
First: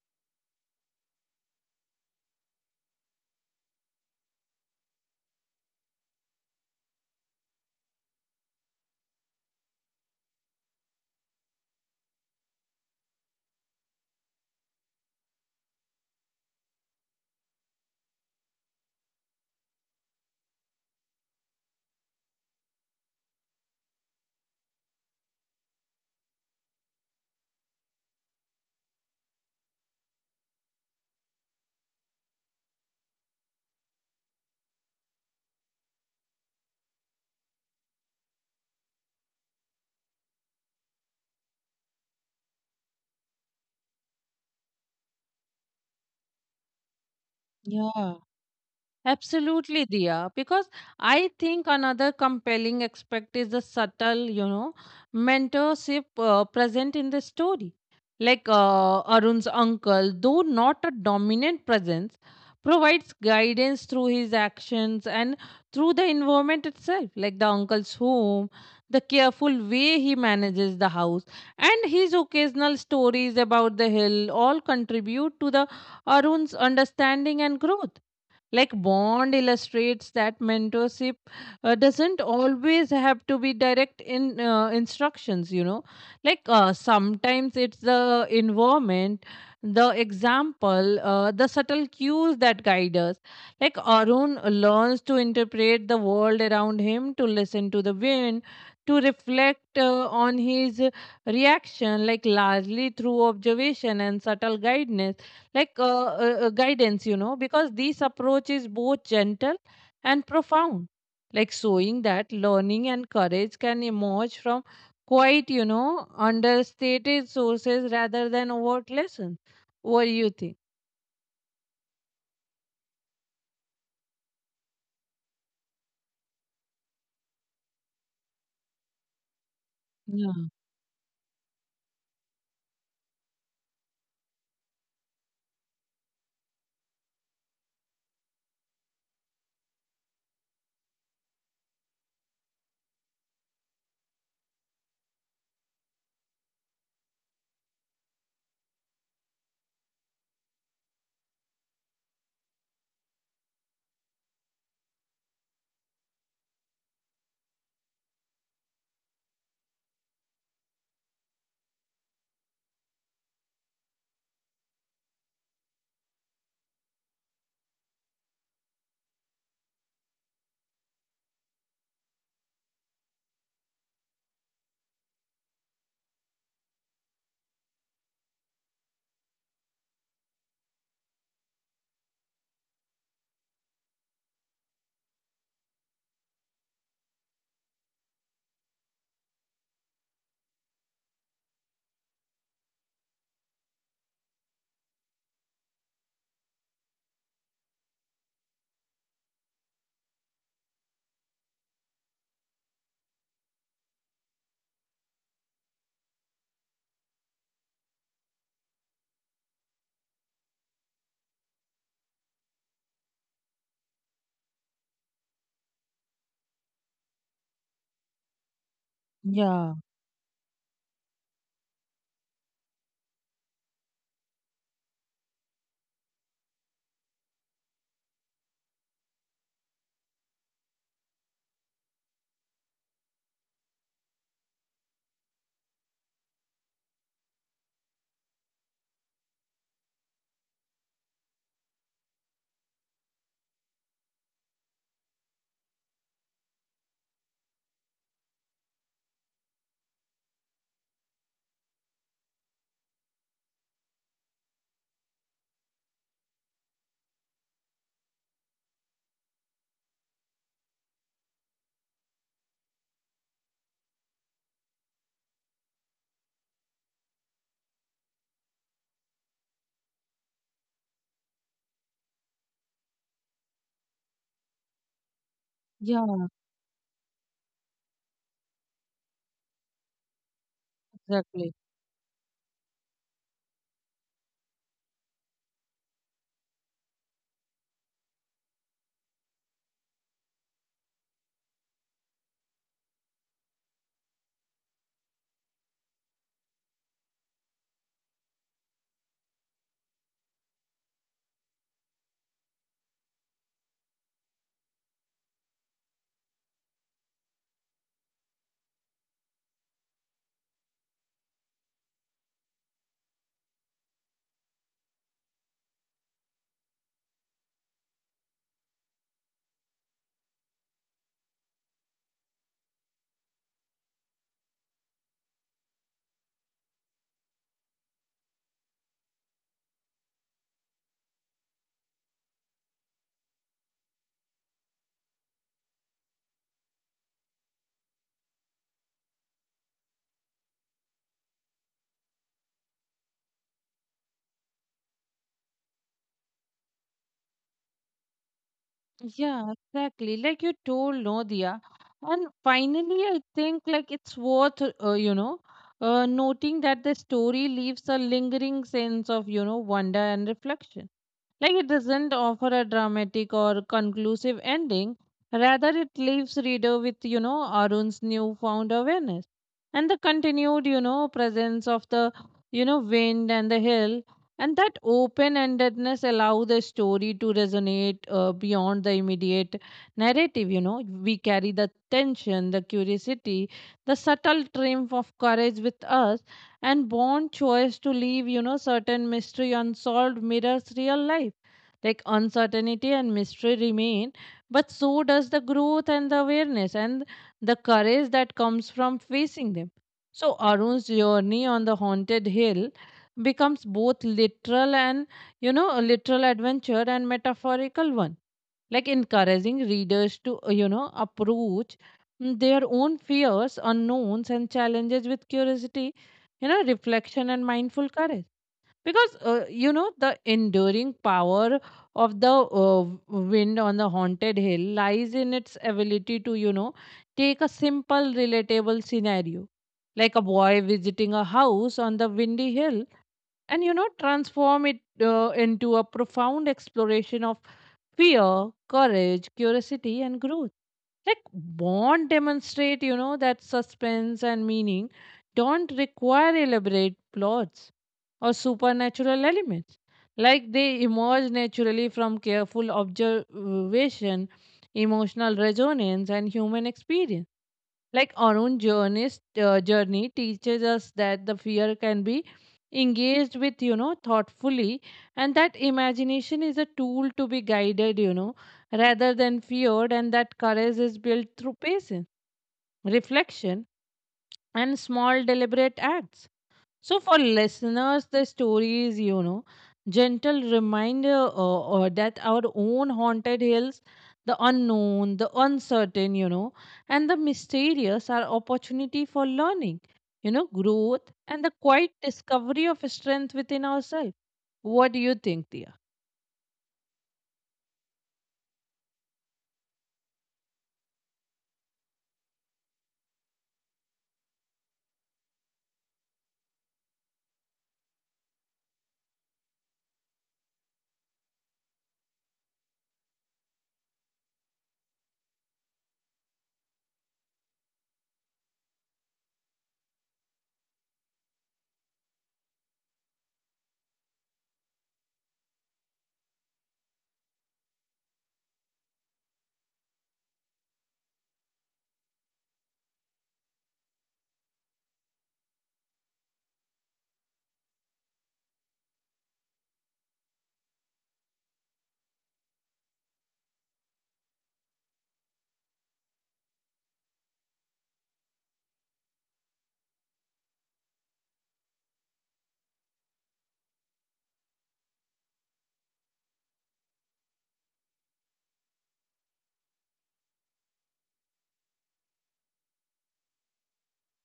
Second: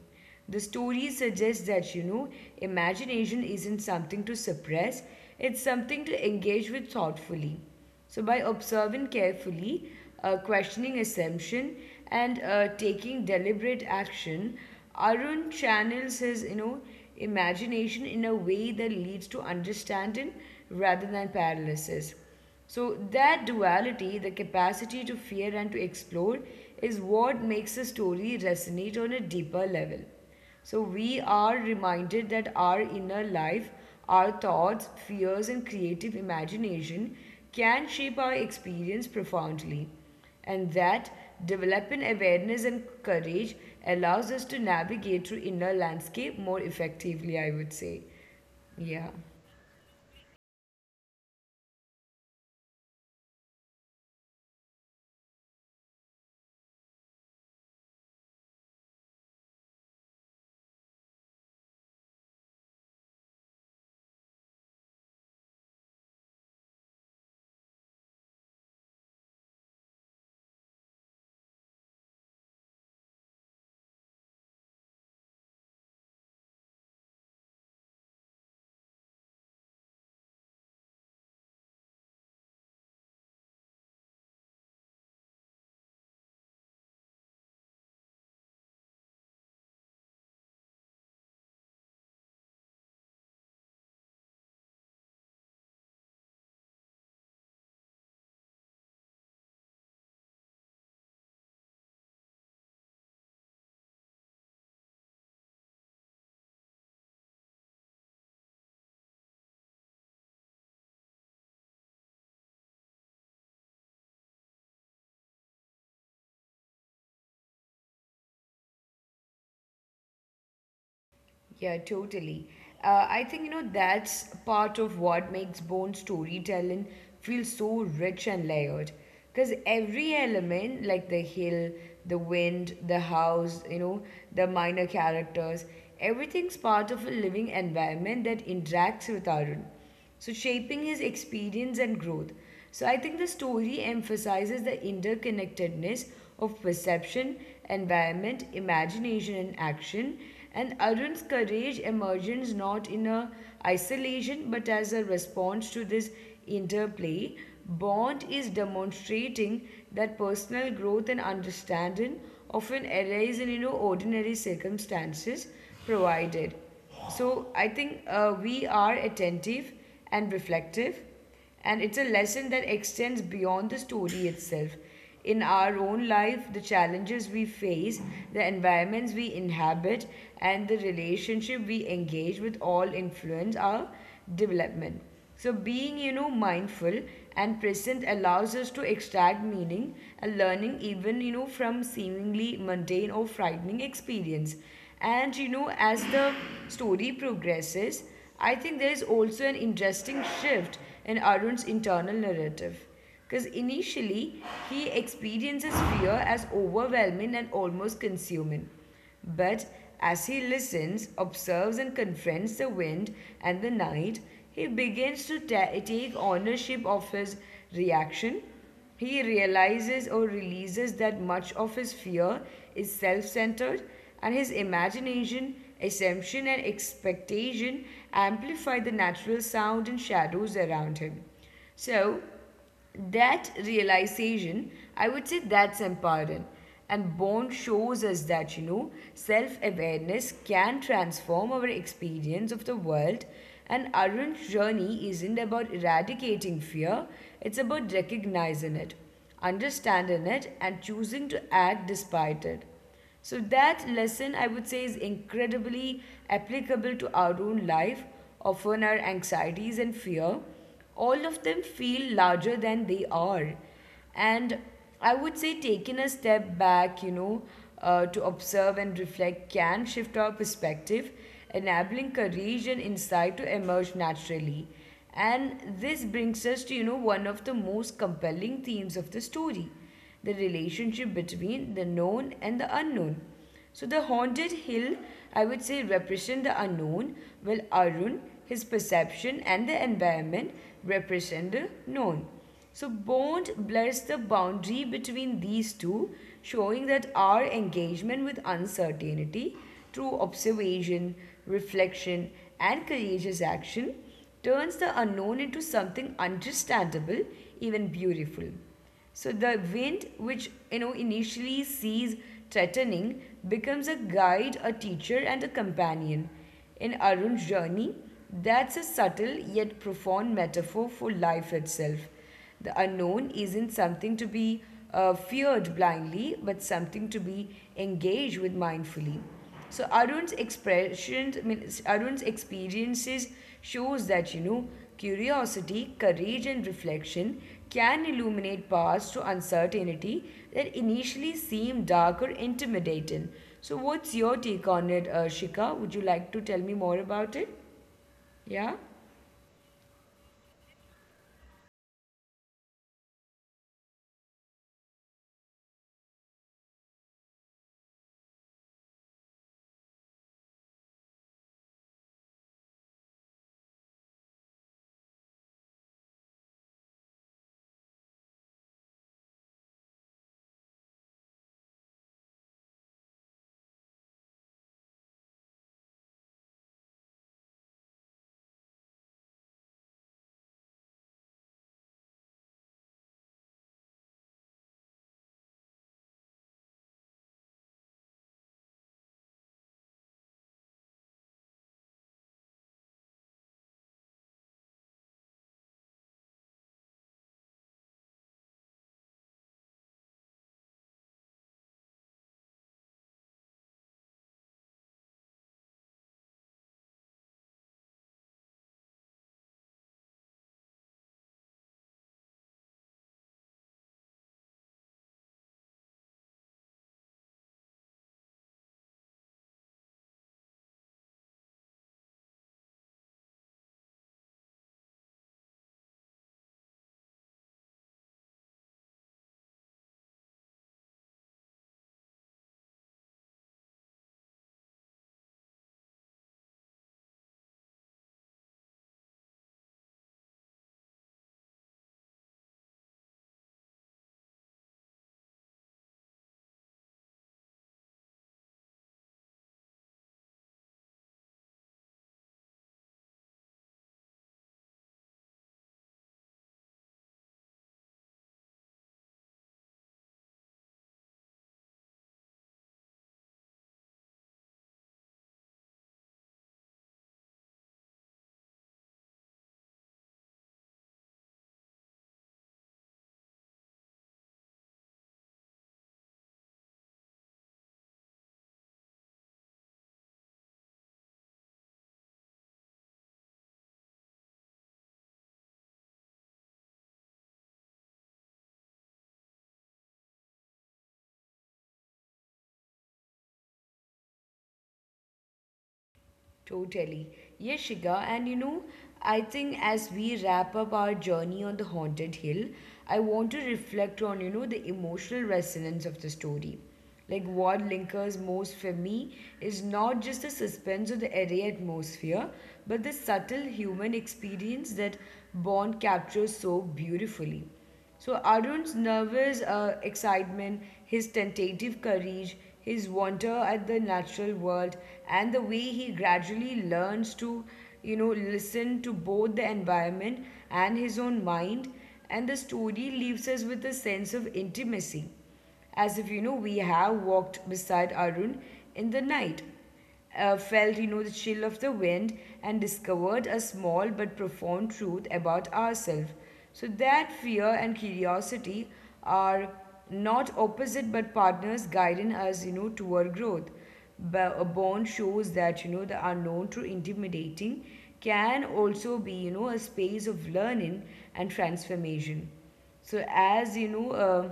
S2: The story suggests that, you know, imagination isn't something to suppress, it's something to engage with thoughtfully. So, by observing carefully, uh, questioning assumption, and uh, taking deliberate action, Arun channels his, you know, imagination in a way that leads to understanding rather than paralysis. So, that duality, the capacity to fear and to explore, is what makes a story resonate on a deeper level. So, we are reminded that our inner life, our thoughts, fears, and creative imagination can shape our experience profoundly, and that developing awareness and courage allows us to navigate through inner landscape more effectively, I would say.
S1: Yeah.
S2: Yeah.
S1: Absolutely, Diya. Because I think another compelling aspect is the subtle, you know, mentorship uh, present in the story. Like uh, Arun's uncle, though not a dominant presence, provides guidance through his actions and through the environment itself, like the uncle's home, the careful way he manages the house, and his occasional stories about the hill all contribute to the Arun's understanding and growth. Like Bond illustrates that mentorship uh, doesn't always have to be direct in uh, instructions, you know. Like uh, sometimes it's the environment, the example, uh, the subtle cues that guide us. Like Arun learns to interpret the world around him, to listen to the wind, to reflect uh, on his reaction, like largely through observation and subtle guidance like uh, uh, uh, guidance, you know because this approach is both gentle and profound, like showing that learning and courage can emerge from quite, you know understated sources rather than overt lessons. What do you think?
S2: Yeah, totally. Uh, I think, you know, that's part of what makes Bone storytelling feel so rich and layered. Because every
S1: Yeah.
S2: element, like the hill, the wind, the house, you know, the minor characters, everything's part of a living environment that interacts with our own, so shaping his experience and growth. So I think the story emphasizes the interconnectedness of perception, environment, imagination, and action. And Arun's courage emerges not in a isolation but as a response to this interplay. Bond is demonstrating that personal growth and understanding often arise in, you know, ordinary circumstances provided. So I think uh, we are attentive and reflective, and it's a lesson that extends beyond the story itself. In our own life, the challenges we face, the environments we inhabit, and the relationship we engage with all influence our development. So being, you know, mindful and present allows us to extract meaning and learning even, you know, from seemingly mundane or frightening experience. And you know, as the story progresses, I think there is also an interesting shift in Arun's internal narrative. Because initially, he experiences fear as overwhelming and almost consuming. But as he listens, observes, and confronts the wind and the night, he begins to ta- take ownership of his reaction. He
S1: Yeah.
S2: realizes or releases that much of his fear is self centered, and his imagination, assumption, and expectation amplify the natural sound and shadows around him. So, that realization, I would say, that's empowering. And Bond shows us that, you know, self awareness can transform our experience of the world. And Arun's journey isn't about eradicating fear, it's about recognizing it, understanding it, and choosing to act despite it. So, that lesson, I would say, is incredibly applicable to our own life. Often, our anxieties and fear, all of them feel larger than they are. And I would say taking a step back, you know, uh, to observe and reflect can shift our perspective, enabling courage and insight to emerge naturally. And this
S1: Yeah,
S2: brings us to, you know, one of the most compelling themes of the story, the relationship
S1: exactly.
S2: between the known and the unknown. So the haunted hill, I would say, represent the unknown, while Arun, his perception and the environment represent the known. So Bond blurs the boundary between these two, showing that our engagement with uncertainty through observation, reflection, and courageous action turns the unknown into something understandable, even beautiful. So the wind, which you know initially sees threatening, becomes a guide, a teacher, and a companion. In Arun's journey, that's a subtle yet profound metaphor for life itself. The unknown isn't something to be uh, feared blindly, but something to be engaged with mindfully. So Arun's expressions, I mean, Arun's experiences shows that, you know, curiosity, courage, and reflection can illuminate paths to uncertainty that initially seem dark or intimidating. So, what's your take on it, uh, Shika? Would you like to tell me more about it? Yeah.
S1: Yeah exactly like you told no, Dia, and finally I think like it's worth uh, you know uh, noting that the story leaves a lingering sense of, you know wonder and reflection. Like it doesn't offer a dramatic or conclusive ending. Rather, it leaves reader with, you know, Arun's newfound awareness and the continued, you know, presence of the, you know, wind and the hill. And that open-endedness allow the story to resonate uh, beyond the immediate narrative. You know, we carry the tension, the curiosity, the subtle triumph of courage with us, and born choice to leave, you know, certain mystery unsolved mirrors real life. Like uncertainty and mystery remain, but so does the growth and the awareness and the courage that comes from facing them. So Arun's journey on the haunted hill becomes both literal and, you know a literal adventure and metaphorical one, like encouraging readers to uh, you know approach mm, their own fears, unknowns and challenges with curiosity, you know reflection and mindful courage. Because uh, you know the enduring power of the uh, wind on the haunted hill lies in its ability to, you know take a simple relatable scenario, like a boy visiting a house on the windy hill, and, you know transform it uh, into a profound exploration of fear, courage, curiosity and growth. Like Bond demonstrate, you know that suspense and meaning don't require elaborate plots or supernatural elements. Like they emerge naturally from careful observation, emotional resonance and human experience. Like our own journeys, uh, journey teaches us that the fear can be engaged with, you know thoughtfully, and that imagination is a tool to be guided, you know rather than feared, and that courage is built through patience, reflection, and small deliberate acts. So, for listeners, the story is, you know, gentle reminder uh, uh, that our own haunted hills, the unknown, the uncertain, you know, and the mysterious are opportunity for learning, you know, growth and the quiet discovery of strength within ourselves. What do you think, dear?
S2: Totally. Yes, Shika. And you know, I think as we wrap up our journey on the haunted hill, I want to reflect on, you know, the emotional resonance of the story. Like what lingers most for me is not just the suspense or the eerie atmosphere, but the subtle human experience that Bond captures so beautifully. So Arun's nervous uh, excitement, his tentative courage, his wonder at the natural world, and the way he gradually learns to, you know, listen to both the environment and his own mind, and the story leaves us with a sense of intimacy, as if you know we have walked beside Arun in the night, uh, felt, you know, the chill of the wind, and discovered a small but profound truth about ourselves, so that fear and curiosity are not opposite but partners guiding us, you know, toward growth. But a bond shows that, you know, the unknown through intimidating can also be, you know, a space of learning and transformation. So, as you know, uh,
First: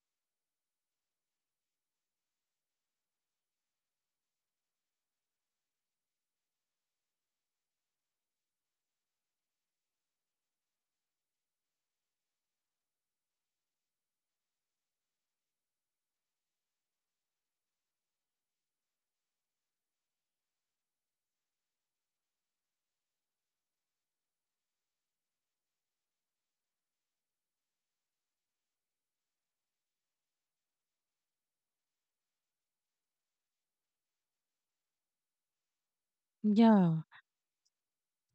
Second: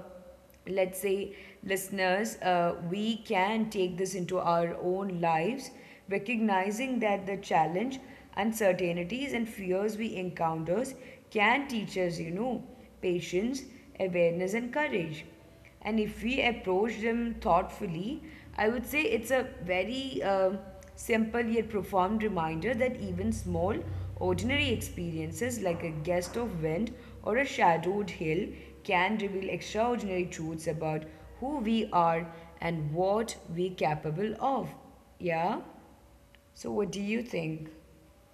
S2: let's say, listeners, uh, we can take this into our own lives, recognizing that the challenge, uncertainties, and fears we encounter can teach us, you know, patience, awareness, and courage. And if we approach them thoughtfully, I would say it's a very uh, simple yet profound reminder that even small, ordinary experiences like a gust of wind or a shadowed hill can reveal extraordinary truths about who we are and what we're capable of. Yeah? So, what do
S1: Yeah.
S2: you think?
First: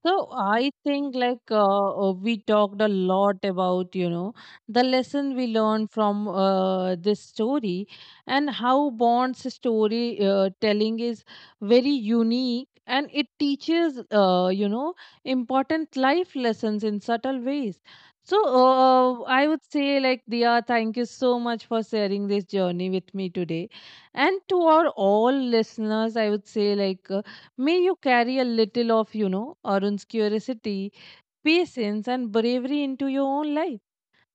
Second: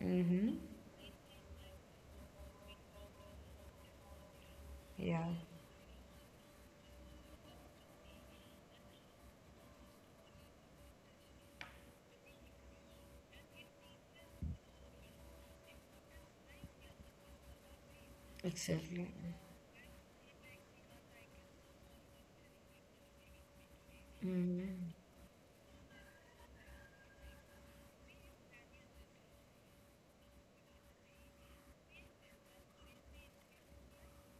S1: So I think like uh, uh, we talked a lot about, you know the
S2: Yeah,
S1: lesson we learned from uh, this story, and how Bond's story uh, telling is very unique and it teaches, uh, you know important life lessons in subtle ways. So
S2: Exactly. exactly.
S1: uh, I would say like Dia, thank you so much for sharing this journey with me today, and to our all listeners, I would say like may you carry a little of, you know, Arun's curiosity, patience, and bravery into your own life.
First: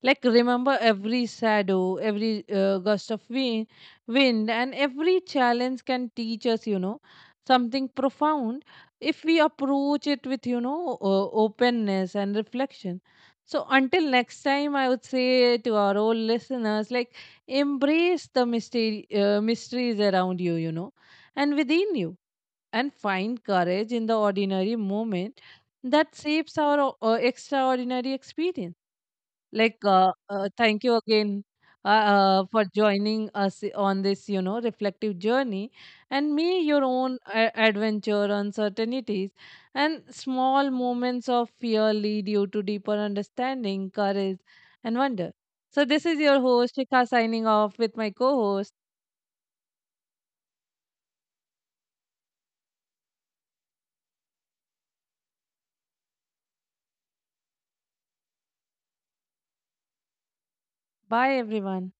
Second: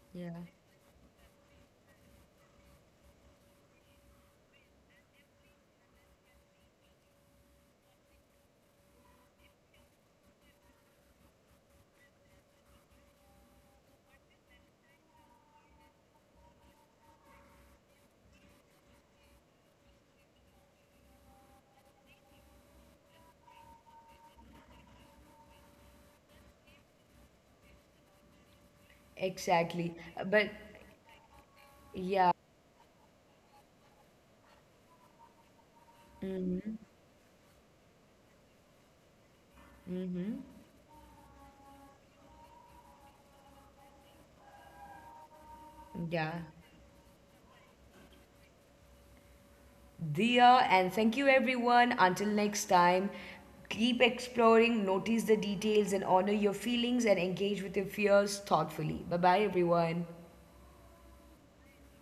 S1: Like,
S2: Yeah,
S1: remember every shadow, every uh, gust of wind, wind, and every challenge can teach us, you know, something profound if we approach it with, you know, uh, openness and reflection. So, until next time, I would say to our old listeners, like, embrace the mystery, uh, mysteries around you, you know, and within you, and find courage in the ordinary moment that shapes our o- uh, extraordinary experience. Like,
S2: exactly.
S1: uh,
S2: Uh, But
S1: uh, thank you again uh,
S2: yeah,
S1: uh, for joining us on this, you know, reflective journey, and may
S2: mm,
S1: your own uh, adventure, uncertainties, and small moments of fear lead you to deeper understanding, courage, and wonder. So, this is
S2: yeah.
S1: your host, Shikha, signing off with my co host.
S2: Diya, and thank you everyone. Until next time, keep exploring, notice the details, and honor your feelings and engage with your fears thoughtfully. Bye bye, everyone.
S1: Bye, everyone.